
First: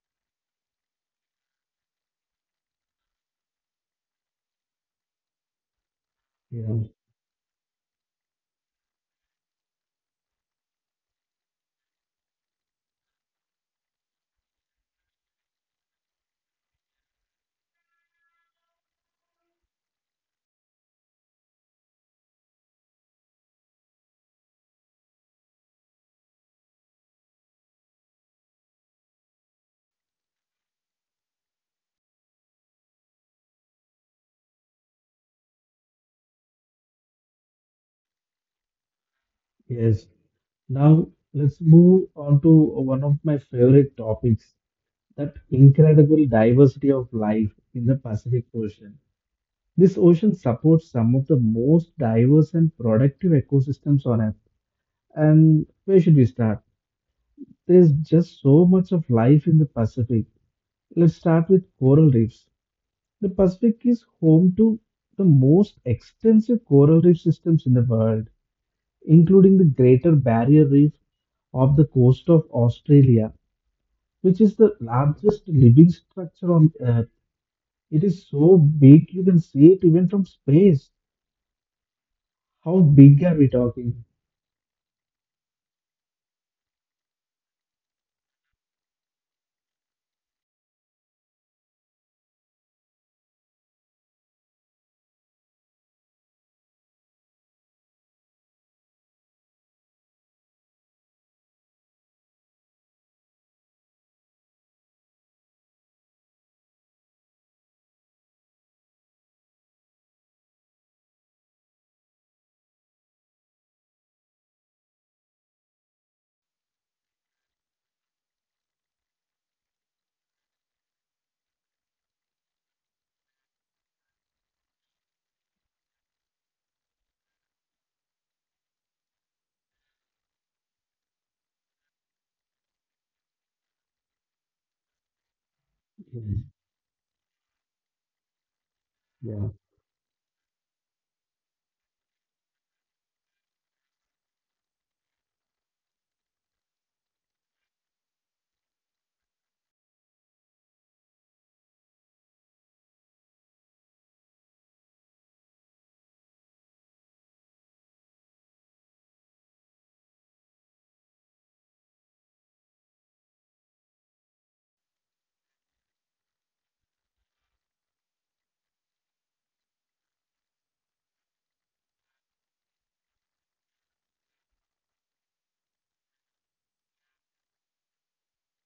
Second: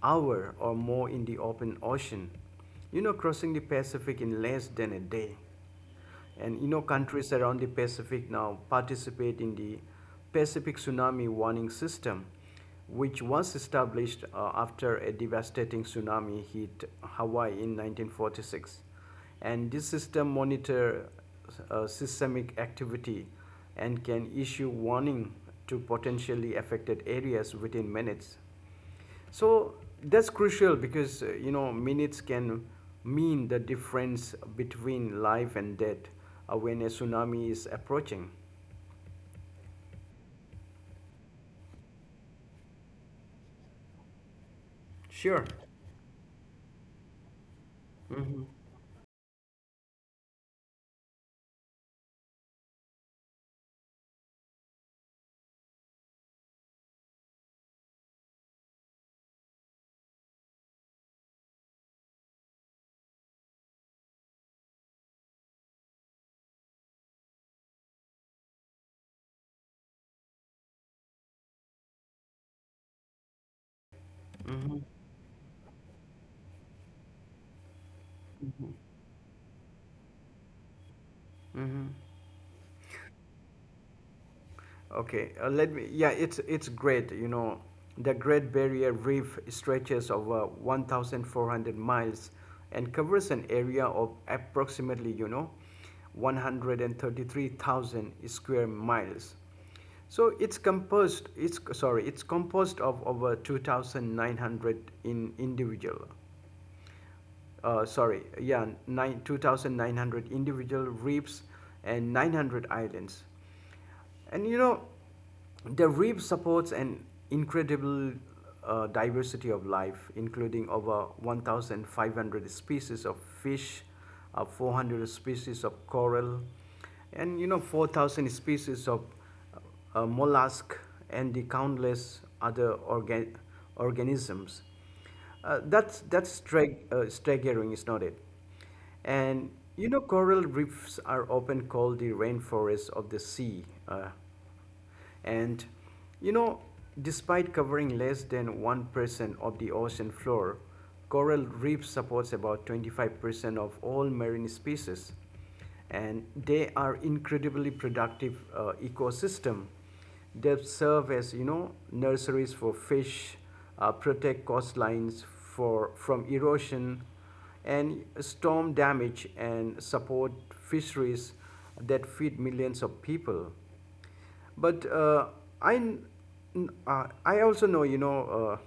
S1: hour or more in the open ocean, you know crossing the Pacific in less than a day. And you know,
S2: yeah,
S1: countries around the Pacific now participate in the Pacific Tsunami Warning System, which was established uh, after a devastating tsunami hit Hawaii in nineteen forty-six. And this system monitors uh, systemic activity and can issue warning to potentially affected areas within minutes. So that's crucial, because uh, you know minutes can mean the difference between life and death, uh, when a tsunami is approaching.
S2: yes. Now, let's move on to one of my favorite topics, that
S1: Sure.
S2: incredible diversity of life in the
S1: Mm-hmm.
S2: Pacific Ocean. This ocean supports some of the most diverse and productive ecosystems on Earth. And where should we start? There's just so much of life in the Pacific. Let's start with coral reefs. The Pacific is home to the most extensive coral reef systems in the world, including the Greater Barrier Reef off the coast of Australia, which is the
S1: Mm-hmm.
S2: largest living structure on Earth. It is so big you can see it even from space.
S1: Mm-hmm.
S2: How big are we talking?
S1: Okay, uh, let me. Yeah, it's it's great. You know, the Great Barrier Reef stretches over one thousand four hundred miles and covers an area of approximately, you know, one hundred thirty-three thousand square miles. So it's composed. It's sorry. It's composed of over two thousand nine hundred in individual uh, sorry, yeah, nine, two thousand nine hundred individual reefs and nine hundred islands. And you know, the reef supports an incredible uh, diversity of life, including over one thousand five hundred species of fish, uh, four hundred species of coral, and you know, four thousand species of uh, mollusk, and the countless other organ- organisms. Uh, that's that's
S2: Mm,
S1: strag- uh, staggering, is not it?
S2: yeah.
S1: And you know, Coral reefs are often called the rainforests of the sea. Uh, and you know, Despite covering less than one percent of the ocean floor, coral reef supports about twenty-five percent of all marine species, and they are incredibly productive uh, ecosystem. They serve as you know nurseries for fish, uh, protect coastlines for from erosion and storm damage, and support fisheries that feed millions of people. But uh, I, n- n- uh, I also know, you know,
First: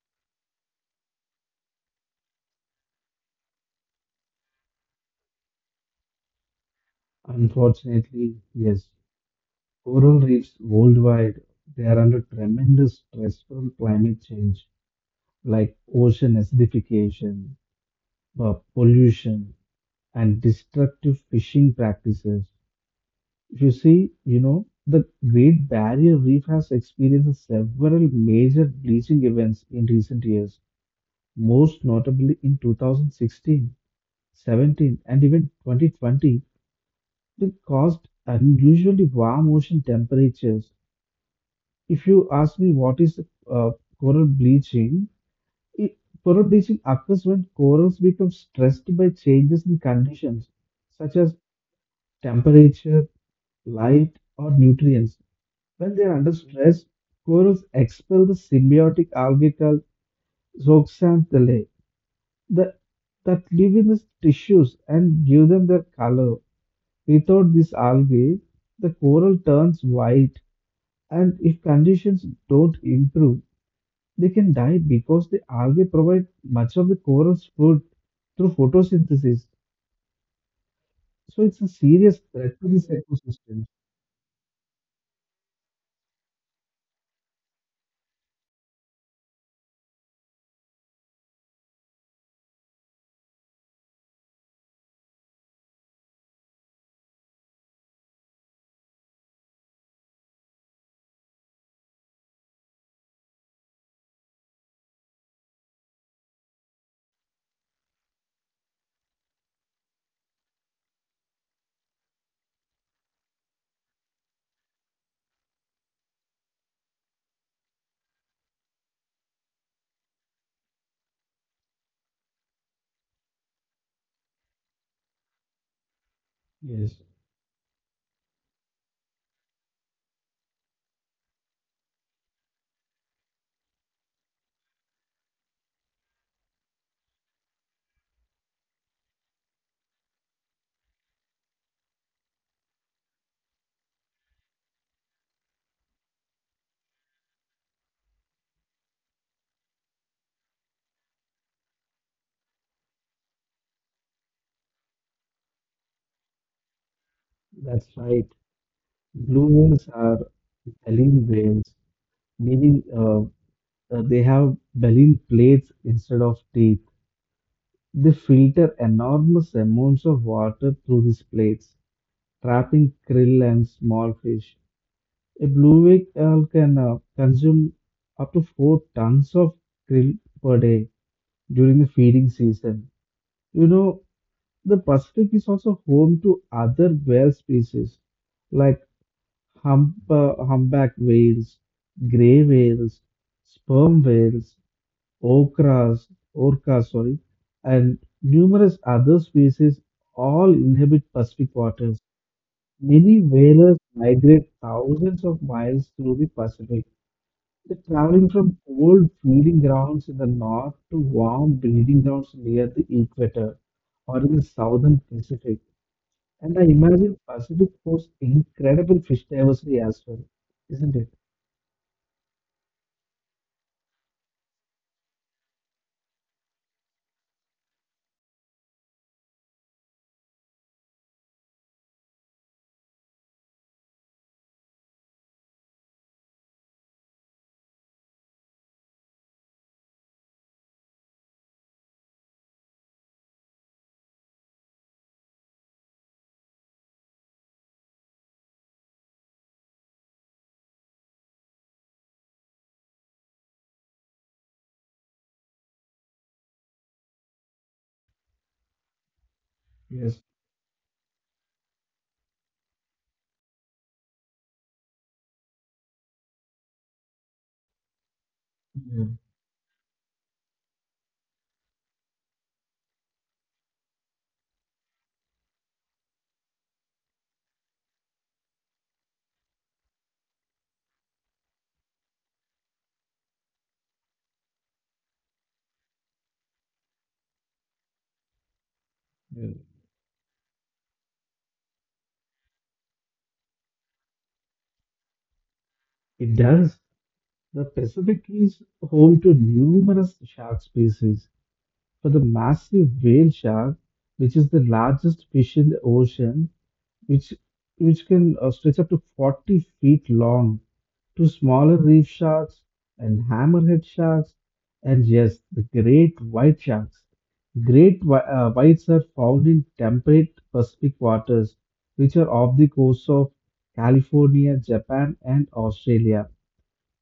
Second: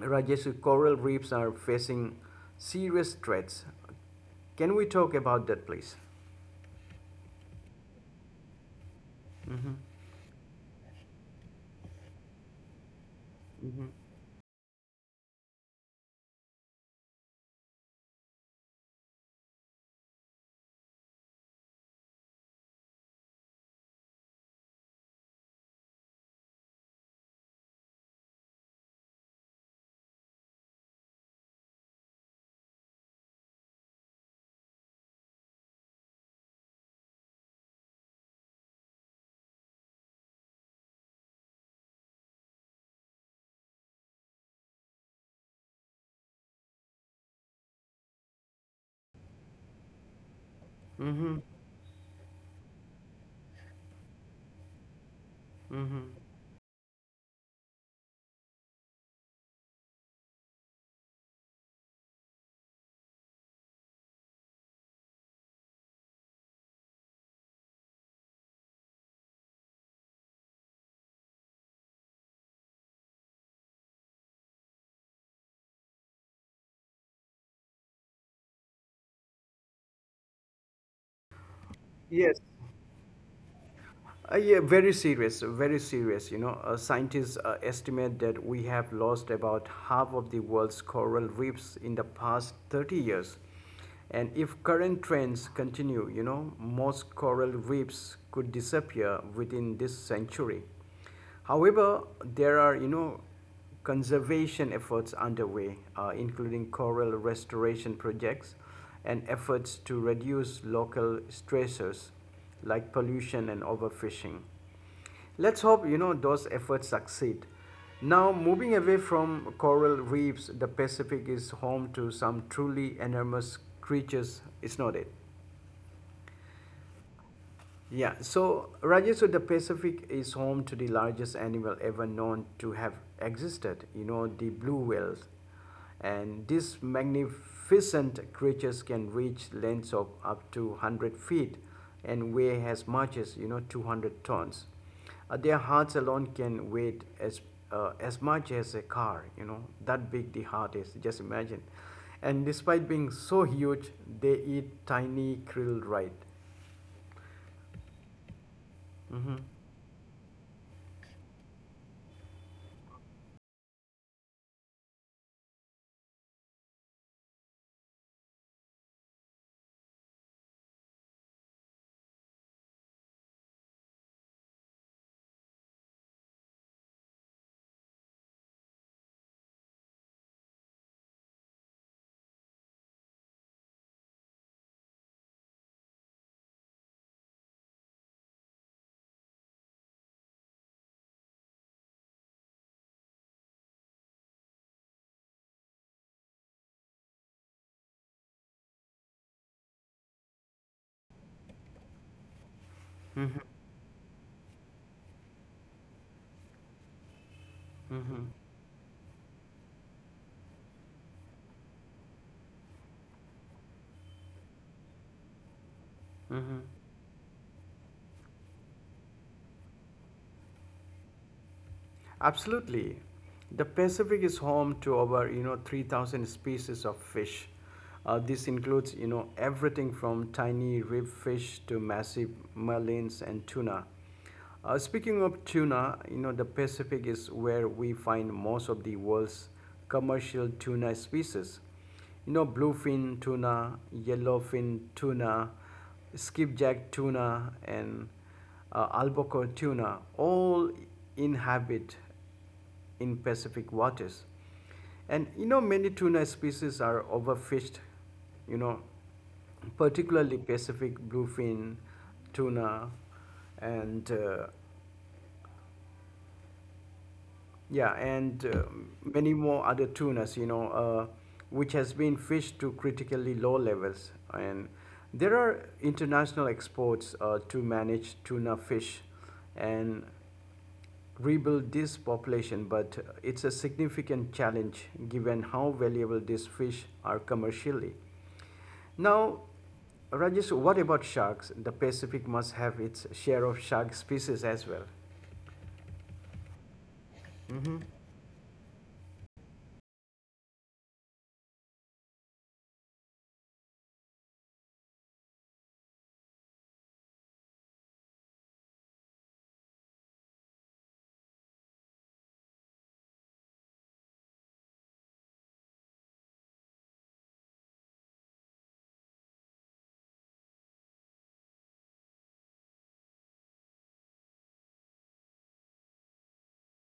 S1: uh, Rajesh, coral reefs are facing serious threats. Can we talk about that, please?
S2: Unfortunately, yes, coral reefs worldwide, they are under tremendous stress from climate change, like ocean acidification, uh, pollution, and destructive fishing practices. If you see, you know, the Great Barrier Reef has experienced several major bleaching events in recent years, most notably in twenty sixteen, seventeen, and even twenty twenty, that caused unusually warm ocean temperatures. If you ask me what is uh, coral bleaching, it, coral bleaching occurs when corals become stressed by changes in conditions, such as temperature, light, or nutrients. When they are under stress, corals expel the symbiotic algae called zooxanthellae that, that live in the tissues and give them their color. Without this algae, the coral turns white, and if conditions don't improve, they can die because the algae provide much of the coral's food through photosynthesis. So it's a serious
S1: Yes.
S2: threat to this ecosystem.
S1: Uh, yeah, very serious, very serious. You know, uh, scientists uh, estimate that we have lost about half of the world's coral reefs in the past thirty years. And if current trends continue, you know, most coral reefs could disappear within this century. However, there are, you know, conservation efforts underway, uh, including coral restoration projects and efforts to reduce local stressors like pollution and overfishing. Let's hope, you know, those efforts succeed. Now, moving away from coral reefs, the Pacific is home to some truly enormous creatures, is not it?
S2: Yes,
S1: Yeah, so, Rajesh, so the Pacific is home to the largest animal ever known to have existed, you know, the blue whales. And these magnificent creatures can reach lengths of up to one hundred feet and weigh as much as, you know, two hundred tons. Uh, their hearts alone can weigh as, uh, as much as a car, you know, that big the heart is, just imagine. And despite being so huge, they eat tiny krill, right.
S2: that's right. Blue whales are baleen whales, meaning uh, uh, they have baleen plates instead of teeth. They filter enormous amounts of water through these plates, trapping krill and small fish. A blue whale can uh, consume up to four tons of krill per day during the feeding season. You know, the Pacific is also home to other whale species, like Hump, uh, humpback whales, gray whales, sperm whales, okras, orcas, sorry, and numerous other species all inhabit Pacific waters. Many whalers migrate thousands of miles through the Pacific. They're traveling
S1: Mm-hmm.
S2: from cold feeding grounds in the north to warm breeding grounds near the equator or in the southern Pacific. And
S1: Mm-hmm.
S2: I imagine Pacific hosts incredible fish diversity as well, isn't it?
S1: Absolutely. The Pacific is home to over, you know, three thousand species of fish. Uh, this includes, you know, everything from tiny rib fish to massive marlins and tuna. Uh, speaking of tuna, you know, the Pacific is where we find most of the world's commercial tuna species. You know bluefin tuna, yellowfin tuna, skipjack tuna, and uh, albacore tuna all inhabit in Pacific waters. And you know many tuna species are overfished, you know
S2: Yes.
S1: particularly Pacific bluefin tuna, and uh, Yeah, and uh,
S2: Yeah.
S1: many more other tunas, you know, uh, which has been fished to critically low levels. And there are international exports uh, to manage tuna fish and rebuild this population, but it's a significant challenge given how valuable these fish are commercially. Now,
S2: Yeah.
S1: Rajesh, what about sharks? The Pacific must have its share of shark species as well.
S2: It does. The Pacific is home to numerous shark species, for the massive whale shark, which is the largest fish in the ocean, which which can uh, stretch up to forty feet long, to smaller reef sharks and hammerhead sharks, and yes, the great white sharks. Great whi- uh, whites are found in temperate Pacific waters, which are off the coast of California, Japan, and Australia.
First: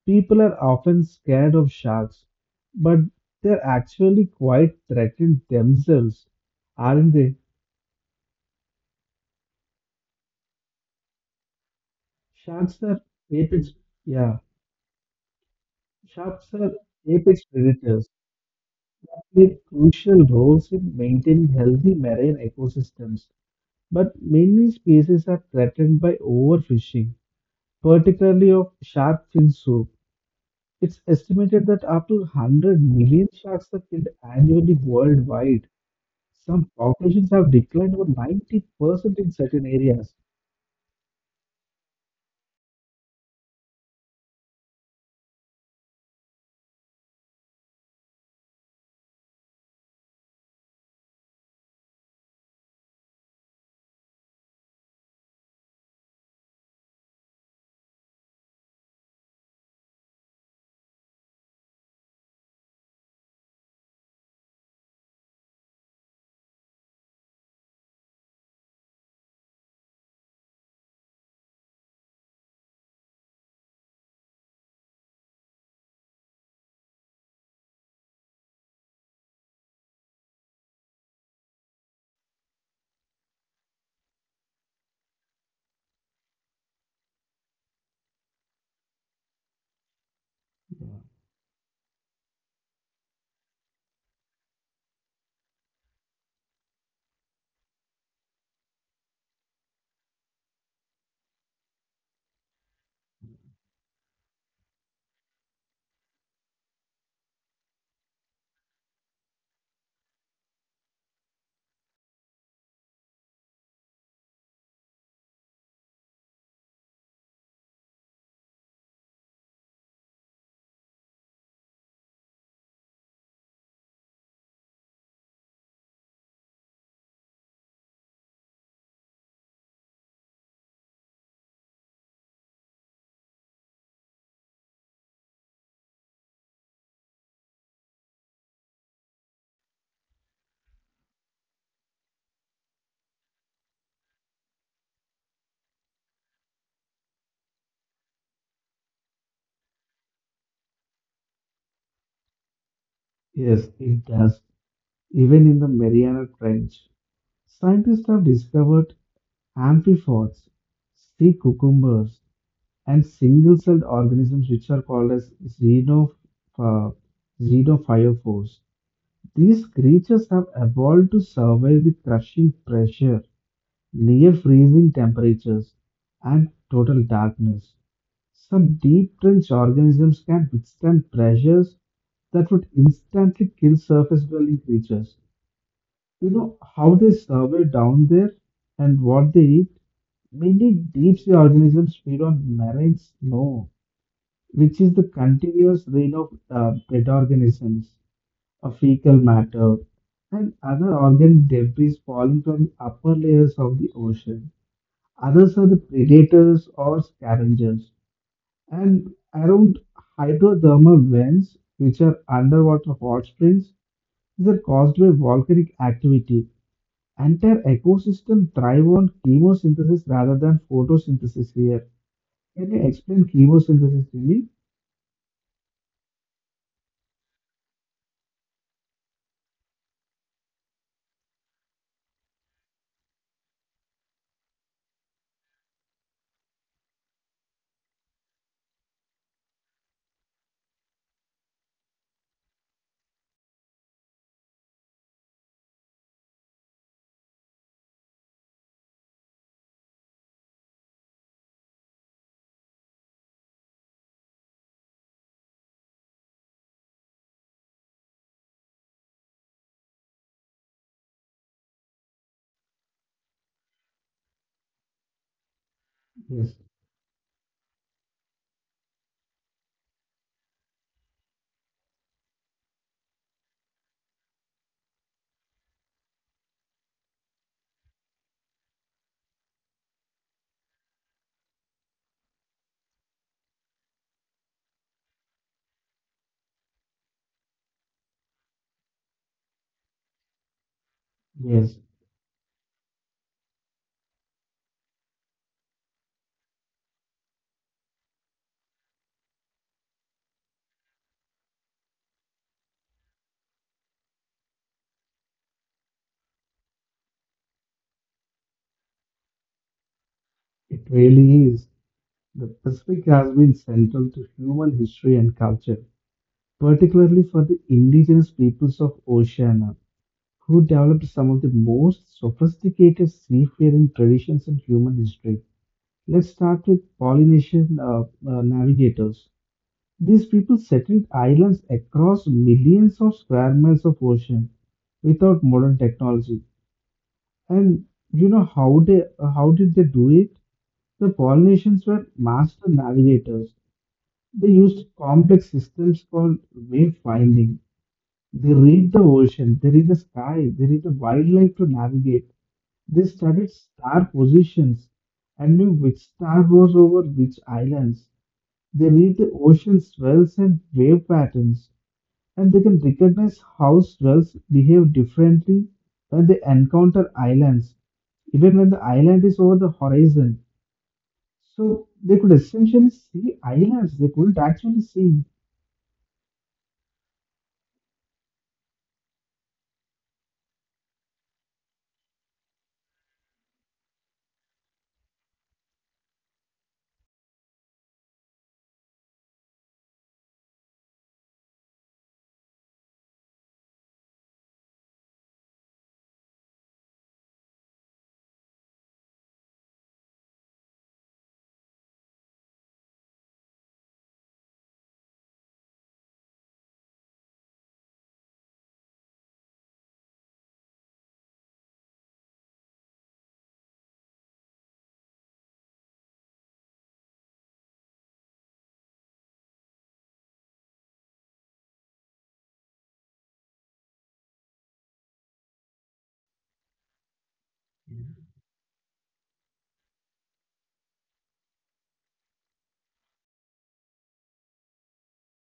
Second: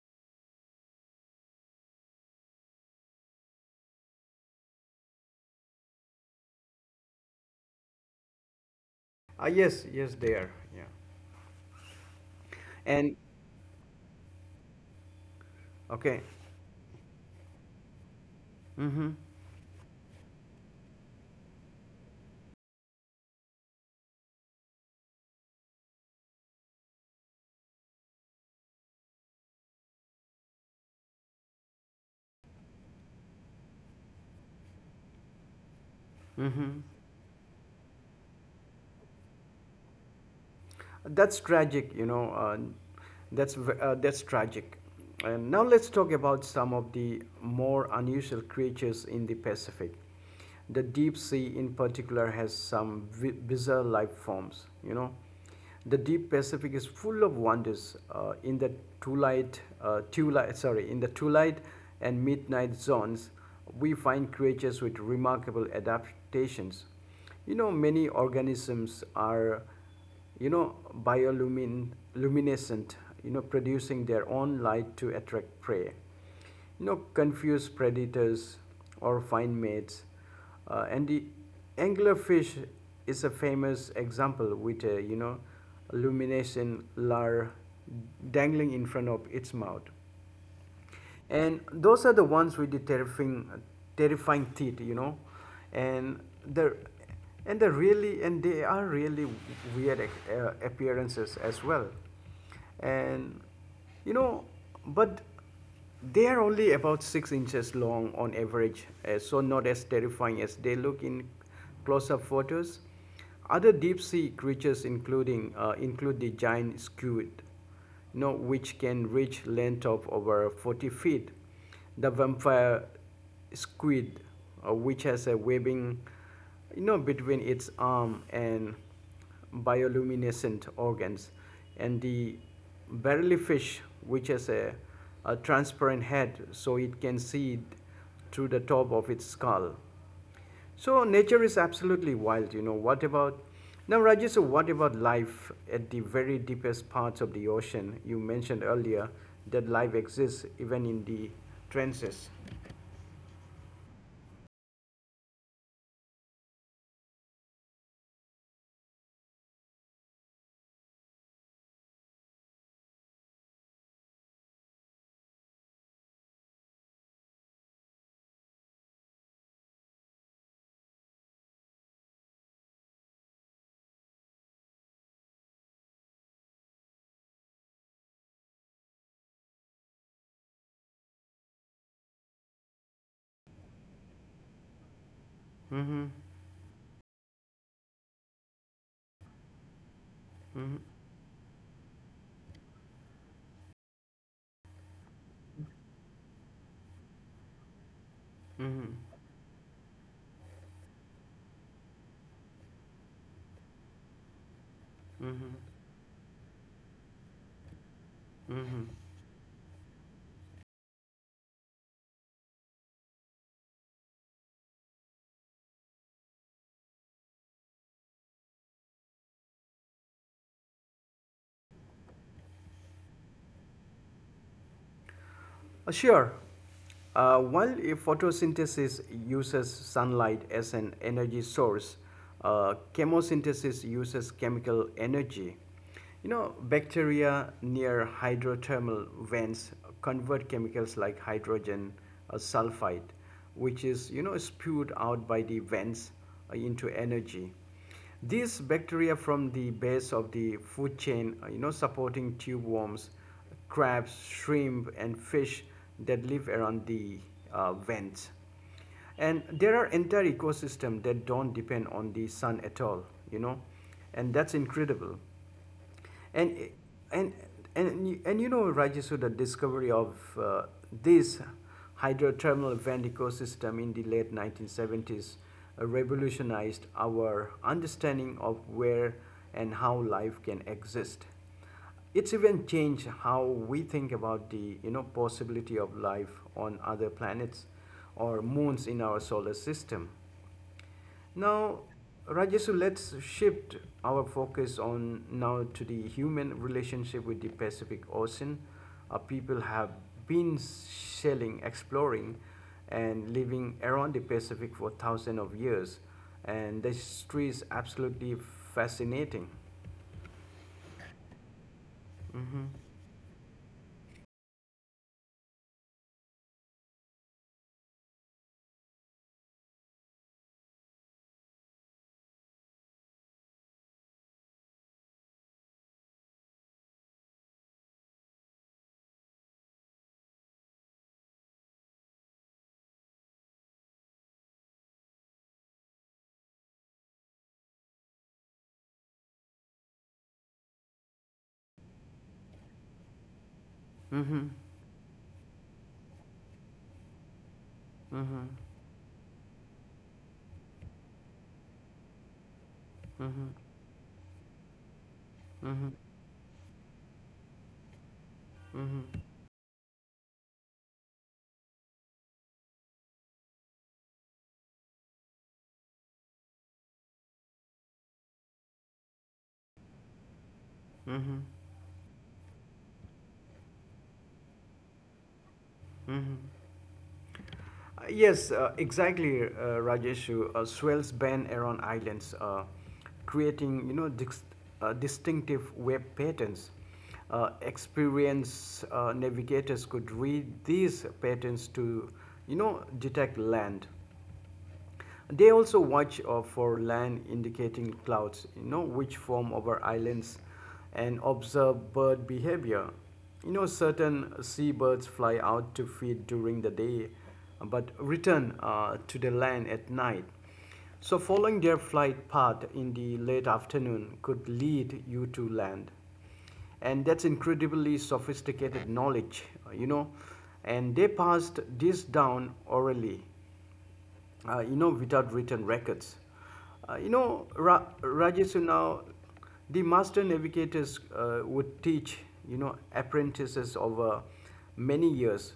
S2: People are often scared of sharks, but they're actually quite threatened themselves, aren't they?
S1: Ah, yes, yes, they are. Yeah.
S2: Sharks are
S1: And
S2: apex, yeah,
S1: okay.
S2: sharks are apex predators.
S1: Mm-hmm.
S2: They play crucial roles in maintaining healthy marine ecosystems, but many species are threatened by overfishing, particularly of shark fin soup. It's estimated that up to one hundred million sharks are killed annually worldwide. Some
S1: Hmm.
S2: Caucasians have declined over ninety percent in certain areas.
S1: That's tragic, you know. Uh, that's v- uh, that's tragic. And now let's talk about some of the more unusual creatures in the Pacific. The deep sea, in particular, has some vi- bizarre life forms. You know, the deep Pacific is full of wonders. Uh, in the twilight, uh, twilight, sorry, in the twilight and midnight zones, we find creatures with remarkable adaptations. You know, many organisms are you know, bioluminescent, you know, producing their own light to attract prey, you know, confuse predators, or find mates. Uh, and the anglerfish is a famous example with a, you know, luminescent lure dangling in front of its mouth, and those are the ones with the terrifying terrifying teeth you know and they're and they're really and they are really weird uh, appearances as well. And, you know but they are only about six inches long on average, uh, so not as terrifying as they look in close-up photos. Other deep-sea creatures including uh, include the giant squid, you know, which can reach length of over forty feet. The vampire squid, uh, which has a webbing, you know, between its arm and bioluminescent organs, and the barrelfish, which has a, a transparent head, so it can see through the top of its skull. So nature is absolutely wild, you know. What about now, Rajesh? So what about life at the very deepest parts of the ocean? You mentioned earlier that life exists even in the trenches.
S2: Yes, it does. Even in the Mariana Trench, scientists have discovered amphipods, sea cucumbers, and single-celled organisms which are called as xenoph- uh, xenophyophores. These creatures have evolved to survive the crushing pressure, near freezing temperatures, and total darkness. Some deep trench organisms can withstand pressures that would instantly kill surface dwelling creatures.
S1: Mm-hmm.
S2: You know how they survive down there and what they eat?
S1: Mm-hmm.
S2: Many deep sea organisms feed on marine snow, which is the continuous rain of uh, dead organisms, of
S1: Mm-hmm.
S2: fecal matter, and other organic debris falling from the upper layers of the ocean.
S1: Mm-hmm.
S2: Others are the predators or scavengers,
S1: Mm-hmm.
S2: and around hydrothermal vents, which are underwater hot springs, these are caused by volcanic activity. Entire ecosystem thrive on chemosynthesis rather than photosynthesis here. Can you explain chemosynthesis to me?
S1: Uh, Sure. Uh, while if photosynthesis uses sunlight as an energy source, uh, chemosynthesis uses chemical energy. You know, bacteria near hydrothermal vents convert chemicals like hydrogen uh, sulfide, which is you know spewed out by the vents uh, into energy. These bacteria from the base of the food chain, uh, you know, supporting tube worms, crabs, shrimp, and fish that live around the uh, vents. And there are entire ecosystems that don't depend on the sun at all, you know, and that's incredible. And
S2: Yes,
S1: and and and you know, Rajesh, the discovery of uh, this hydrothermal vent ecosystem in the late nineteen seventies revolutionized our understanding of where and how life can exist. It's even changed how we think about the you know possibility of life on other planets or moons in our solar system.
S2: yes,
S1: Now, Rajesu, let's shift our focus on now to the human relationship with the Pacific Ocean. Our people have been sailing, exploring, and living around the Pacific for thousands of years, and the history is absolutely fascinating.
S2: it really is. The Pacific has been central to human history and culture, particularly for the indigenous peoples of Oceania, who developed some of the most sophisticated seafaring traditions in human history. Let's start with Polynesian uh, uh, navigators. These people settled islands across millions of square miles of ocean without modern technology. And you know how they uh, how did they do it? The Polynesians were master navigators. They used complex systems called wave finding.
S1: Mm-hmm.
S2: They read the ocean, they read the sky, they read the wildlife to navigate. They
S1: Mm-hmm.
S2: studied star positions and knew
S1: Mm-hmm.
S2: which star was over which islands. They
S1: Mm-hmm.
S2: read the ocean swells and wave patterns, and they can recognize how swells behave differently when they encounter islands, even when the island is over the horizon.
S1: Mm-hmm.
S2: So they could essentially see islands they couldn't actually see.
S1: Mm-hmm. Uh, yes, uh, exactly, uh, Rajeshu. Uh, swells bend around islands, uh, creating you know dis- uh, distinctive web patterns. Uh, experienced uh, navigators could read these patterns to you know detect land. They also watch uh, for land indicating clouds, you know, which form over islands, and observe bird behavior. You know, certain seabirds fly out to feed during the day, but return uh, to the land at night. So, following their flight path in the late afternoon could lead you to land, and that's incredibly sophisticated knowledge uh, you know and they passed this down orally uh, you know, without written records. Uh, you know, Ra- Rajesh, now the master navigators uh, would teach, you know, apprentices over many years,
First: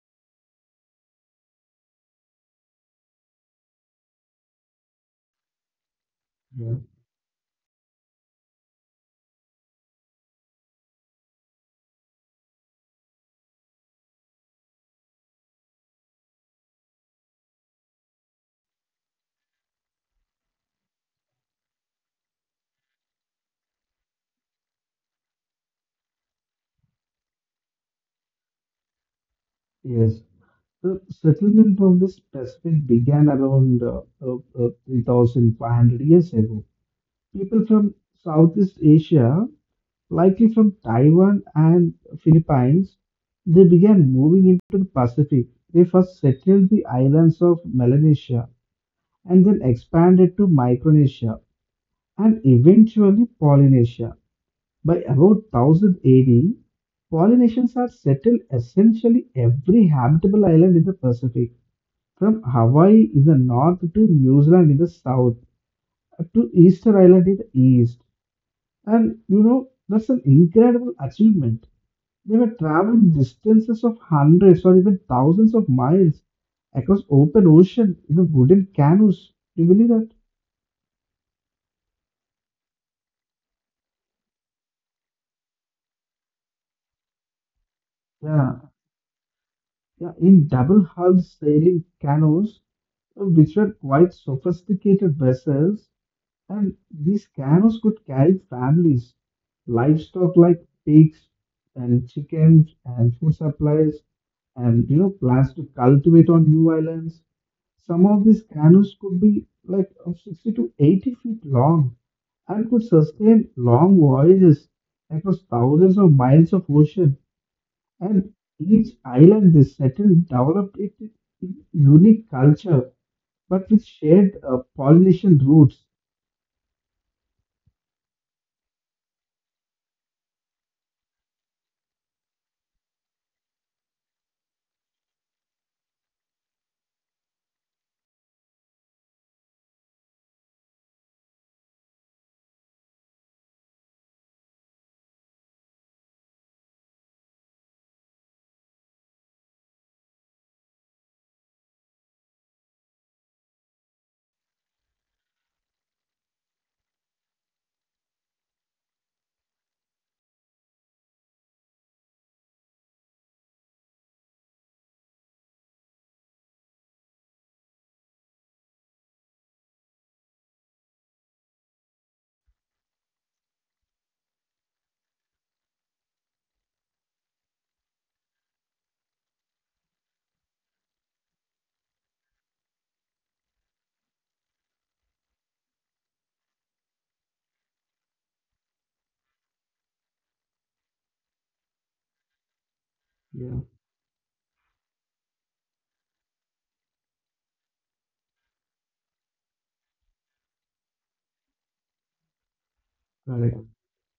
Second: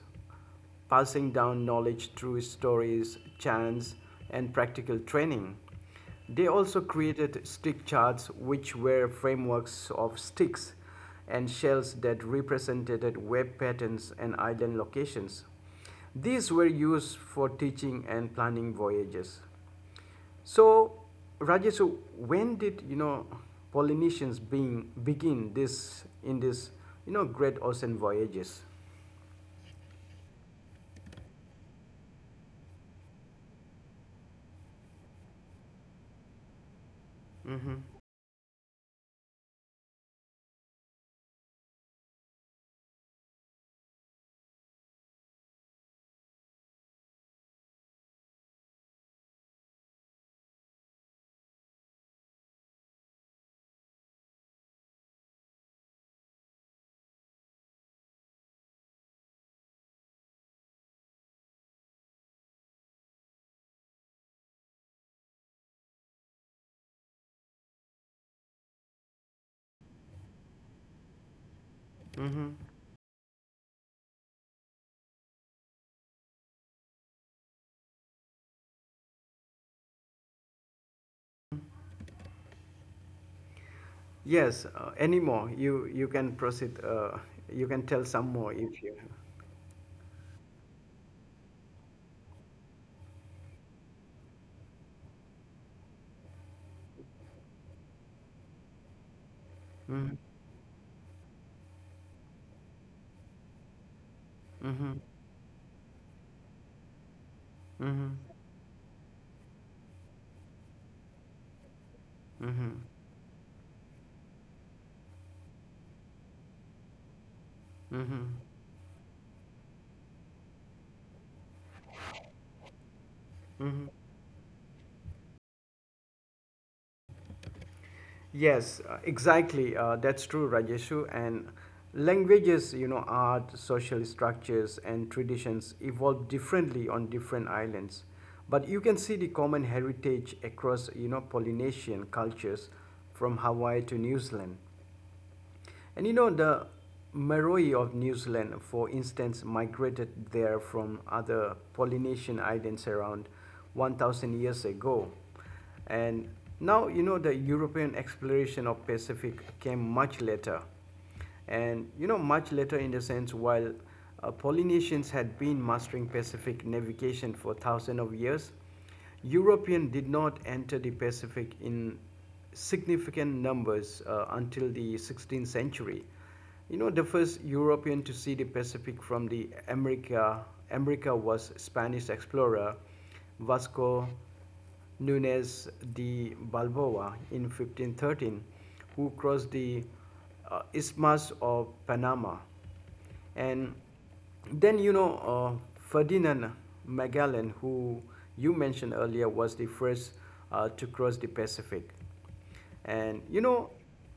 S1: passing down knowledge through stories, chants, and practical training. They
S2: Yeah.
S1: also created stick charts, which were frameworks of sticks and shells that represented web patterns and island locations. These were used for teaching and planning voyages. So, Rajesh, when did you know Polynesians being begin this in this you know great ocean voyages?
S2: Yes. The settlement of this Pacific began around uh, uh, uh, three thousand five hundred years ago. People
S1: Mm-hmm,
S2: from Southeast Asia, likely from Taiwan and Philippines, they began moving into the Pacific. They first settled the islands of Melanesia and then expanded to Micronesia and eventually Polynesia. By about one thousand A D, Polynesians had settled essentially every habitable island in the Pacific, from Hawaii in the north to New Zealand in the south to Easter Island in the east. And you know, that's an incredible achievement. They were
S1: mm-hmm.
S2: traveling distances of hundreds or even thousands of miles across open ocean in a wooden canoes. Do you believe that?
S1: Yes, uh, any more? You you can proceed. Uh, you can tell some more
S2: Yeah,
S1: if you.
S2: yeah, in double hulled sailing canoes, uh, which were quite sophisticated vessels. And these canoes could carry families, livestock like pigs and chickens and food supplies and you
S1: Mm-hmm,
S2: know plants to cultivate on new islands. Some
S1: mm-hmm,
S2: of these canoes could be like of sixty to eighty feet long and
S1: mm-hmm,
S2: could sustain long voyages across thousands of miles of ocean.
S1: mm-hmm,
S2: And each island they settled developed its unique culture, but with
S1: mm-hmm.
S2: shared uh, Polynesian roots.
S1: Yes, uh, exactly. Uh, that's true, Rajeshu. And languages, you know, art, social structures, and traditions evolve differently on different islands. But you can see the common heritage across, you know, Polynesian cultures from Hawaii to New Zealand. And you know, the Maori of New Zealand, for instance, migrated there from other Polynesian islands around one thousand years ago. And now, you know, the European exploration of Pacific came much later. And, you know, much later in the sense while uh, Polynesians had been mastering Pacific navigation for thousands of years, European did not enter the Pacific in significant numbers uh, until the sixteenth century. You know, the first European to see the Pacific from the America, America was Spanish explorer Vasco Nunez de Balboa in fifteen thirteen, who crossed the uh, Isthmus of Panama.
S2: Yeah.
S1: And then, you know, uh, Ferdinand Magellan, who you mentioned earlier, was the first uh, to cross the Pacific. And you
S2: Correct.
S1: know,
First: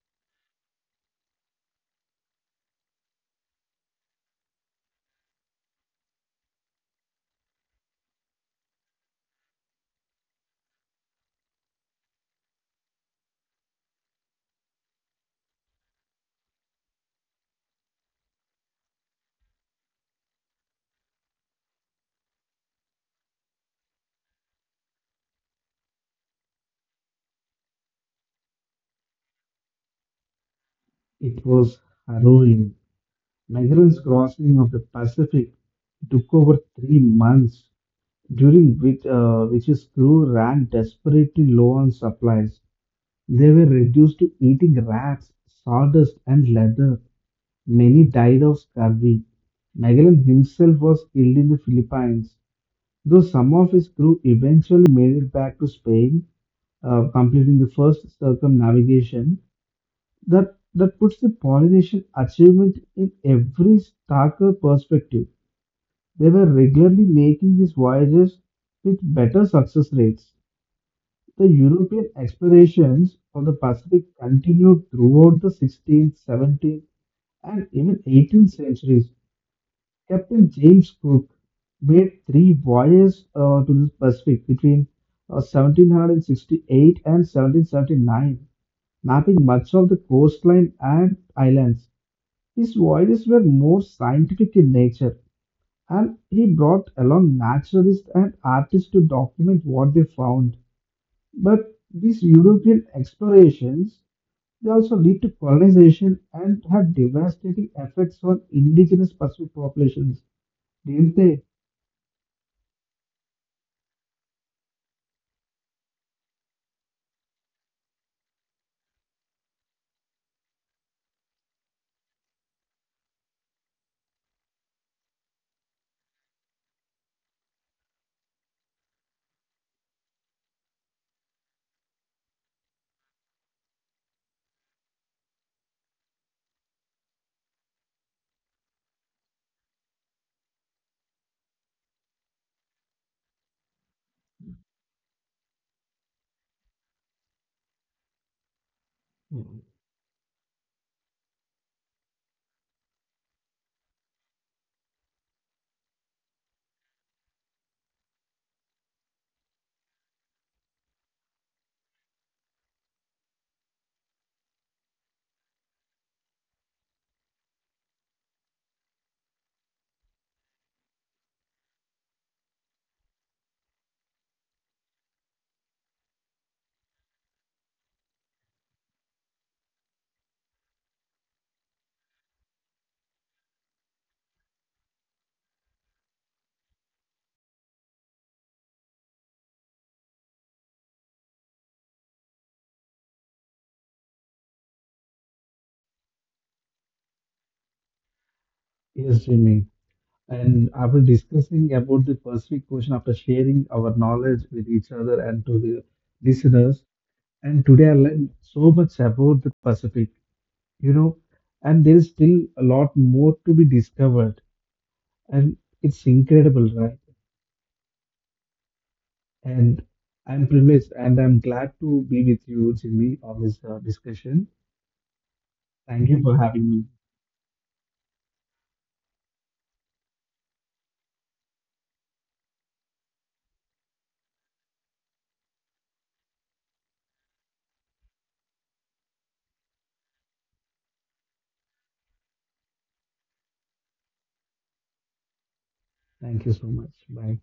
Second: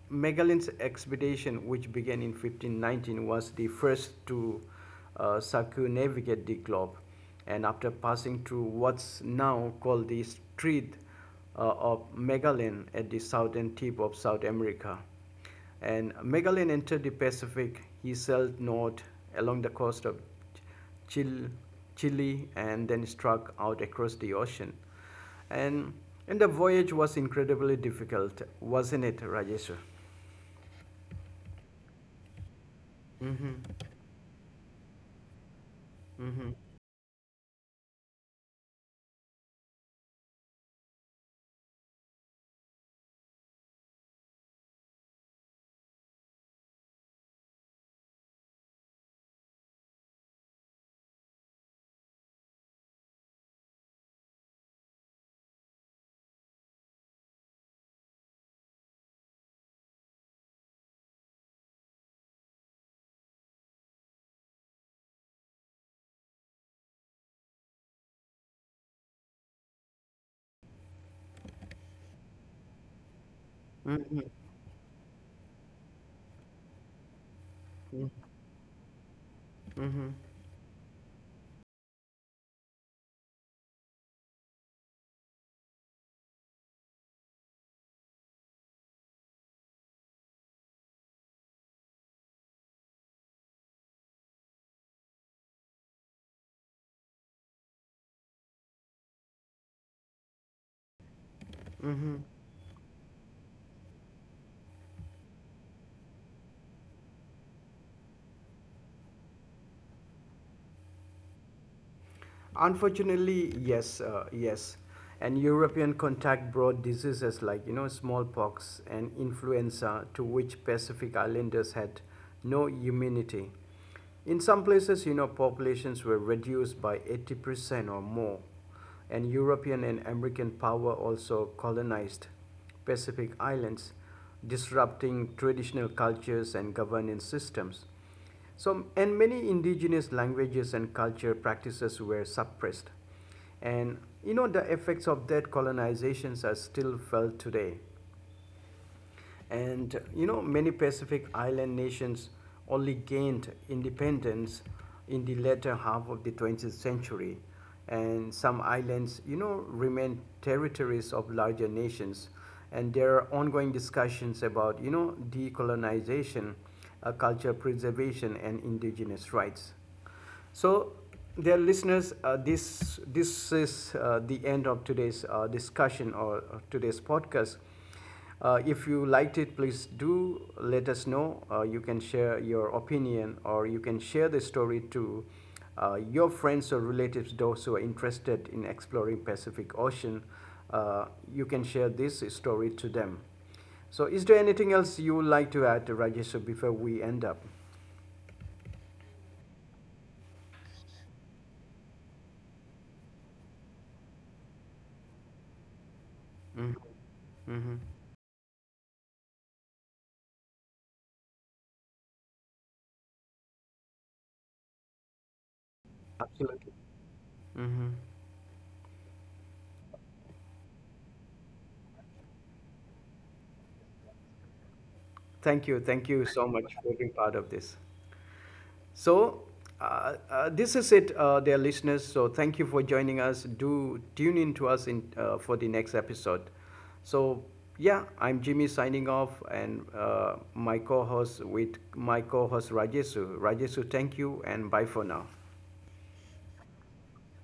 S1: Magellan's expedition, which began in fifteen nineteen, was the first to uh, circumnavigate the globe. And after passing through what's now called the Strait uh, of Magellan at the southern tip of South America, and Magellan entered the Pacific, he sailed north along the coast of Chil- Chile, and then struck out across the ocean. And, and the voyage was incredibly difficult, wasn't it, Rajesh?
S2: It was harrowing.
S1: Mm-hmm.
S2: Magellan's crossing of the Pacific took over
S1: Mm-hmm.
S2: three months, during which, uh, which his crew ran desperately low on supplies. They were reduced to eating rats, sawdust, and leather. Many died of scurvy. Magellan himself was killed in the Philippines, though some of his crew eventually made it back to Spain, uh, completing the first circumnavigation. that that puts the Polynesian achievement in every starker perspective. They were regularly making these voyages with better success rates. The European explorations of the Pacific
S1: Mm-hmm.
S2: continued throughout the sixteenth, seventeenth, and even eighteenth centuries.
S1: Mm-hmm.
S2: Captain James Cook made three voyages uh, to the Pacific between uh, seventeen sixty-eight and seventeen seventy-nine, mapping much of the coastline and islands. His voyages were more scientific in nature, and he brought along naturalists and artists to document what they found. But these European explorations they also lead to colonization and had devastating effects on indigenous Pacific populations, didn't they?
S1: Unfortunately, yes, uh, yes. And European contact brought diseases like, you know, smallpox and influenza, to which Pacific Islanders had no immunity. In some places, you know, populations were reduced by eighty percent or more, and European and American power also colonized Pacific Islands, disrupting traditional cultures and governance systems. So, and many indigenous languages and culture practices were suppressed. And you know, the effects of that colonizations are still felt today. And you know, many Pacific island nations only gained independence in the latter half of the twentieth century. And some islands, you know, remain territories of larger nations. And there are ongoing discussions about, you know, decolonization, uh, culture preservation, and indigenous rights. So, dear listeners, uh, this this is uh, the end of today's uh, discussion or or today's podcast. Uh, if you liked it, please do let us know. Uh, you can share your opinion, or you can share the story to uh, your friends or relatives, those who are interested in exploring Pacific Ocean. Uh, you can share this story to them. So, is there anything else you would like to add, Rajesh, before we end up?
S2: Yes, Jimmy. And after discussing about the Pacific Ocean, after sharing our knowledge with each other and to the listeners, and today I learned so much about the Pacific. You know, and there is still a lot more to be discovered, and it's incredible,
S1: Absolutely.
S2: right? And I'm privileged and I'm glad to be with you, Jimmy, on this uh, discussion.
S1: Thank you.
S2: Thank
S1: Thank
S2: you
S1: you
S2: for
S1: so
S2: having
S1: much
S2: me.
S1: for being part of this. So, uh, uh, this is it, uh, dear listeners. So, thank you for joining us. Do tune in to us in, uh, for the next episode. So, yeah, I'm Jimmy signing off, and uh, my co host with my co host Rajesu. Rajesu, thank you, and bye for now.
S2: Thank you so much. Bye.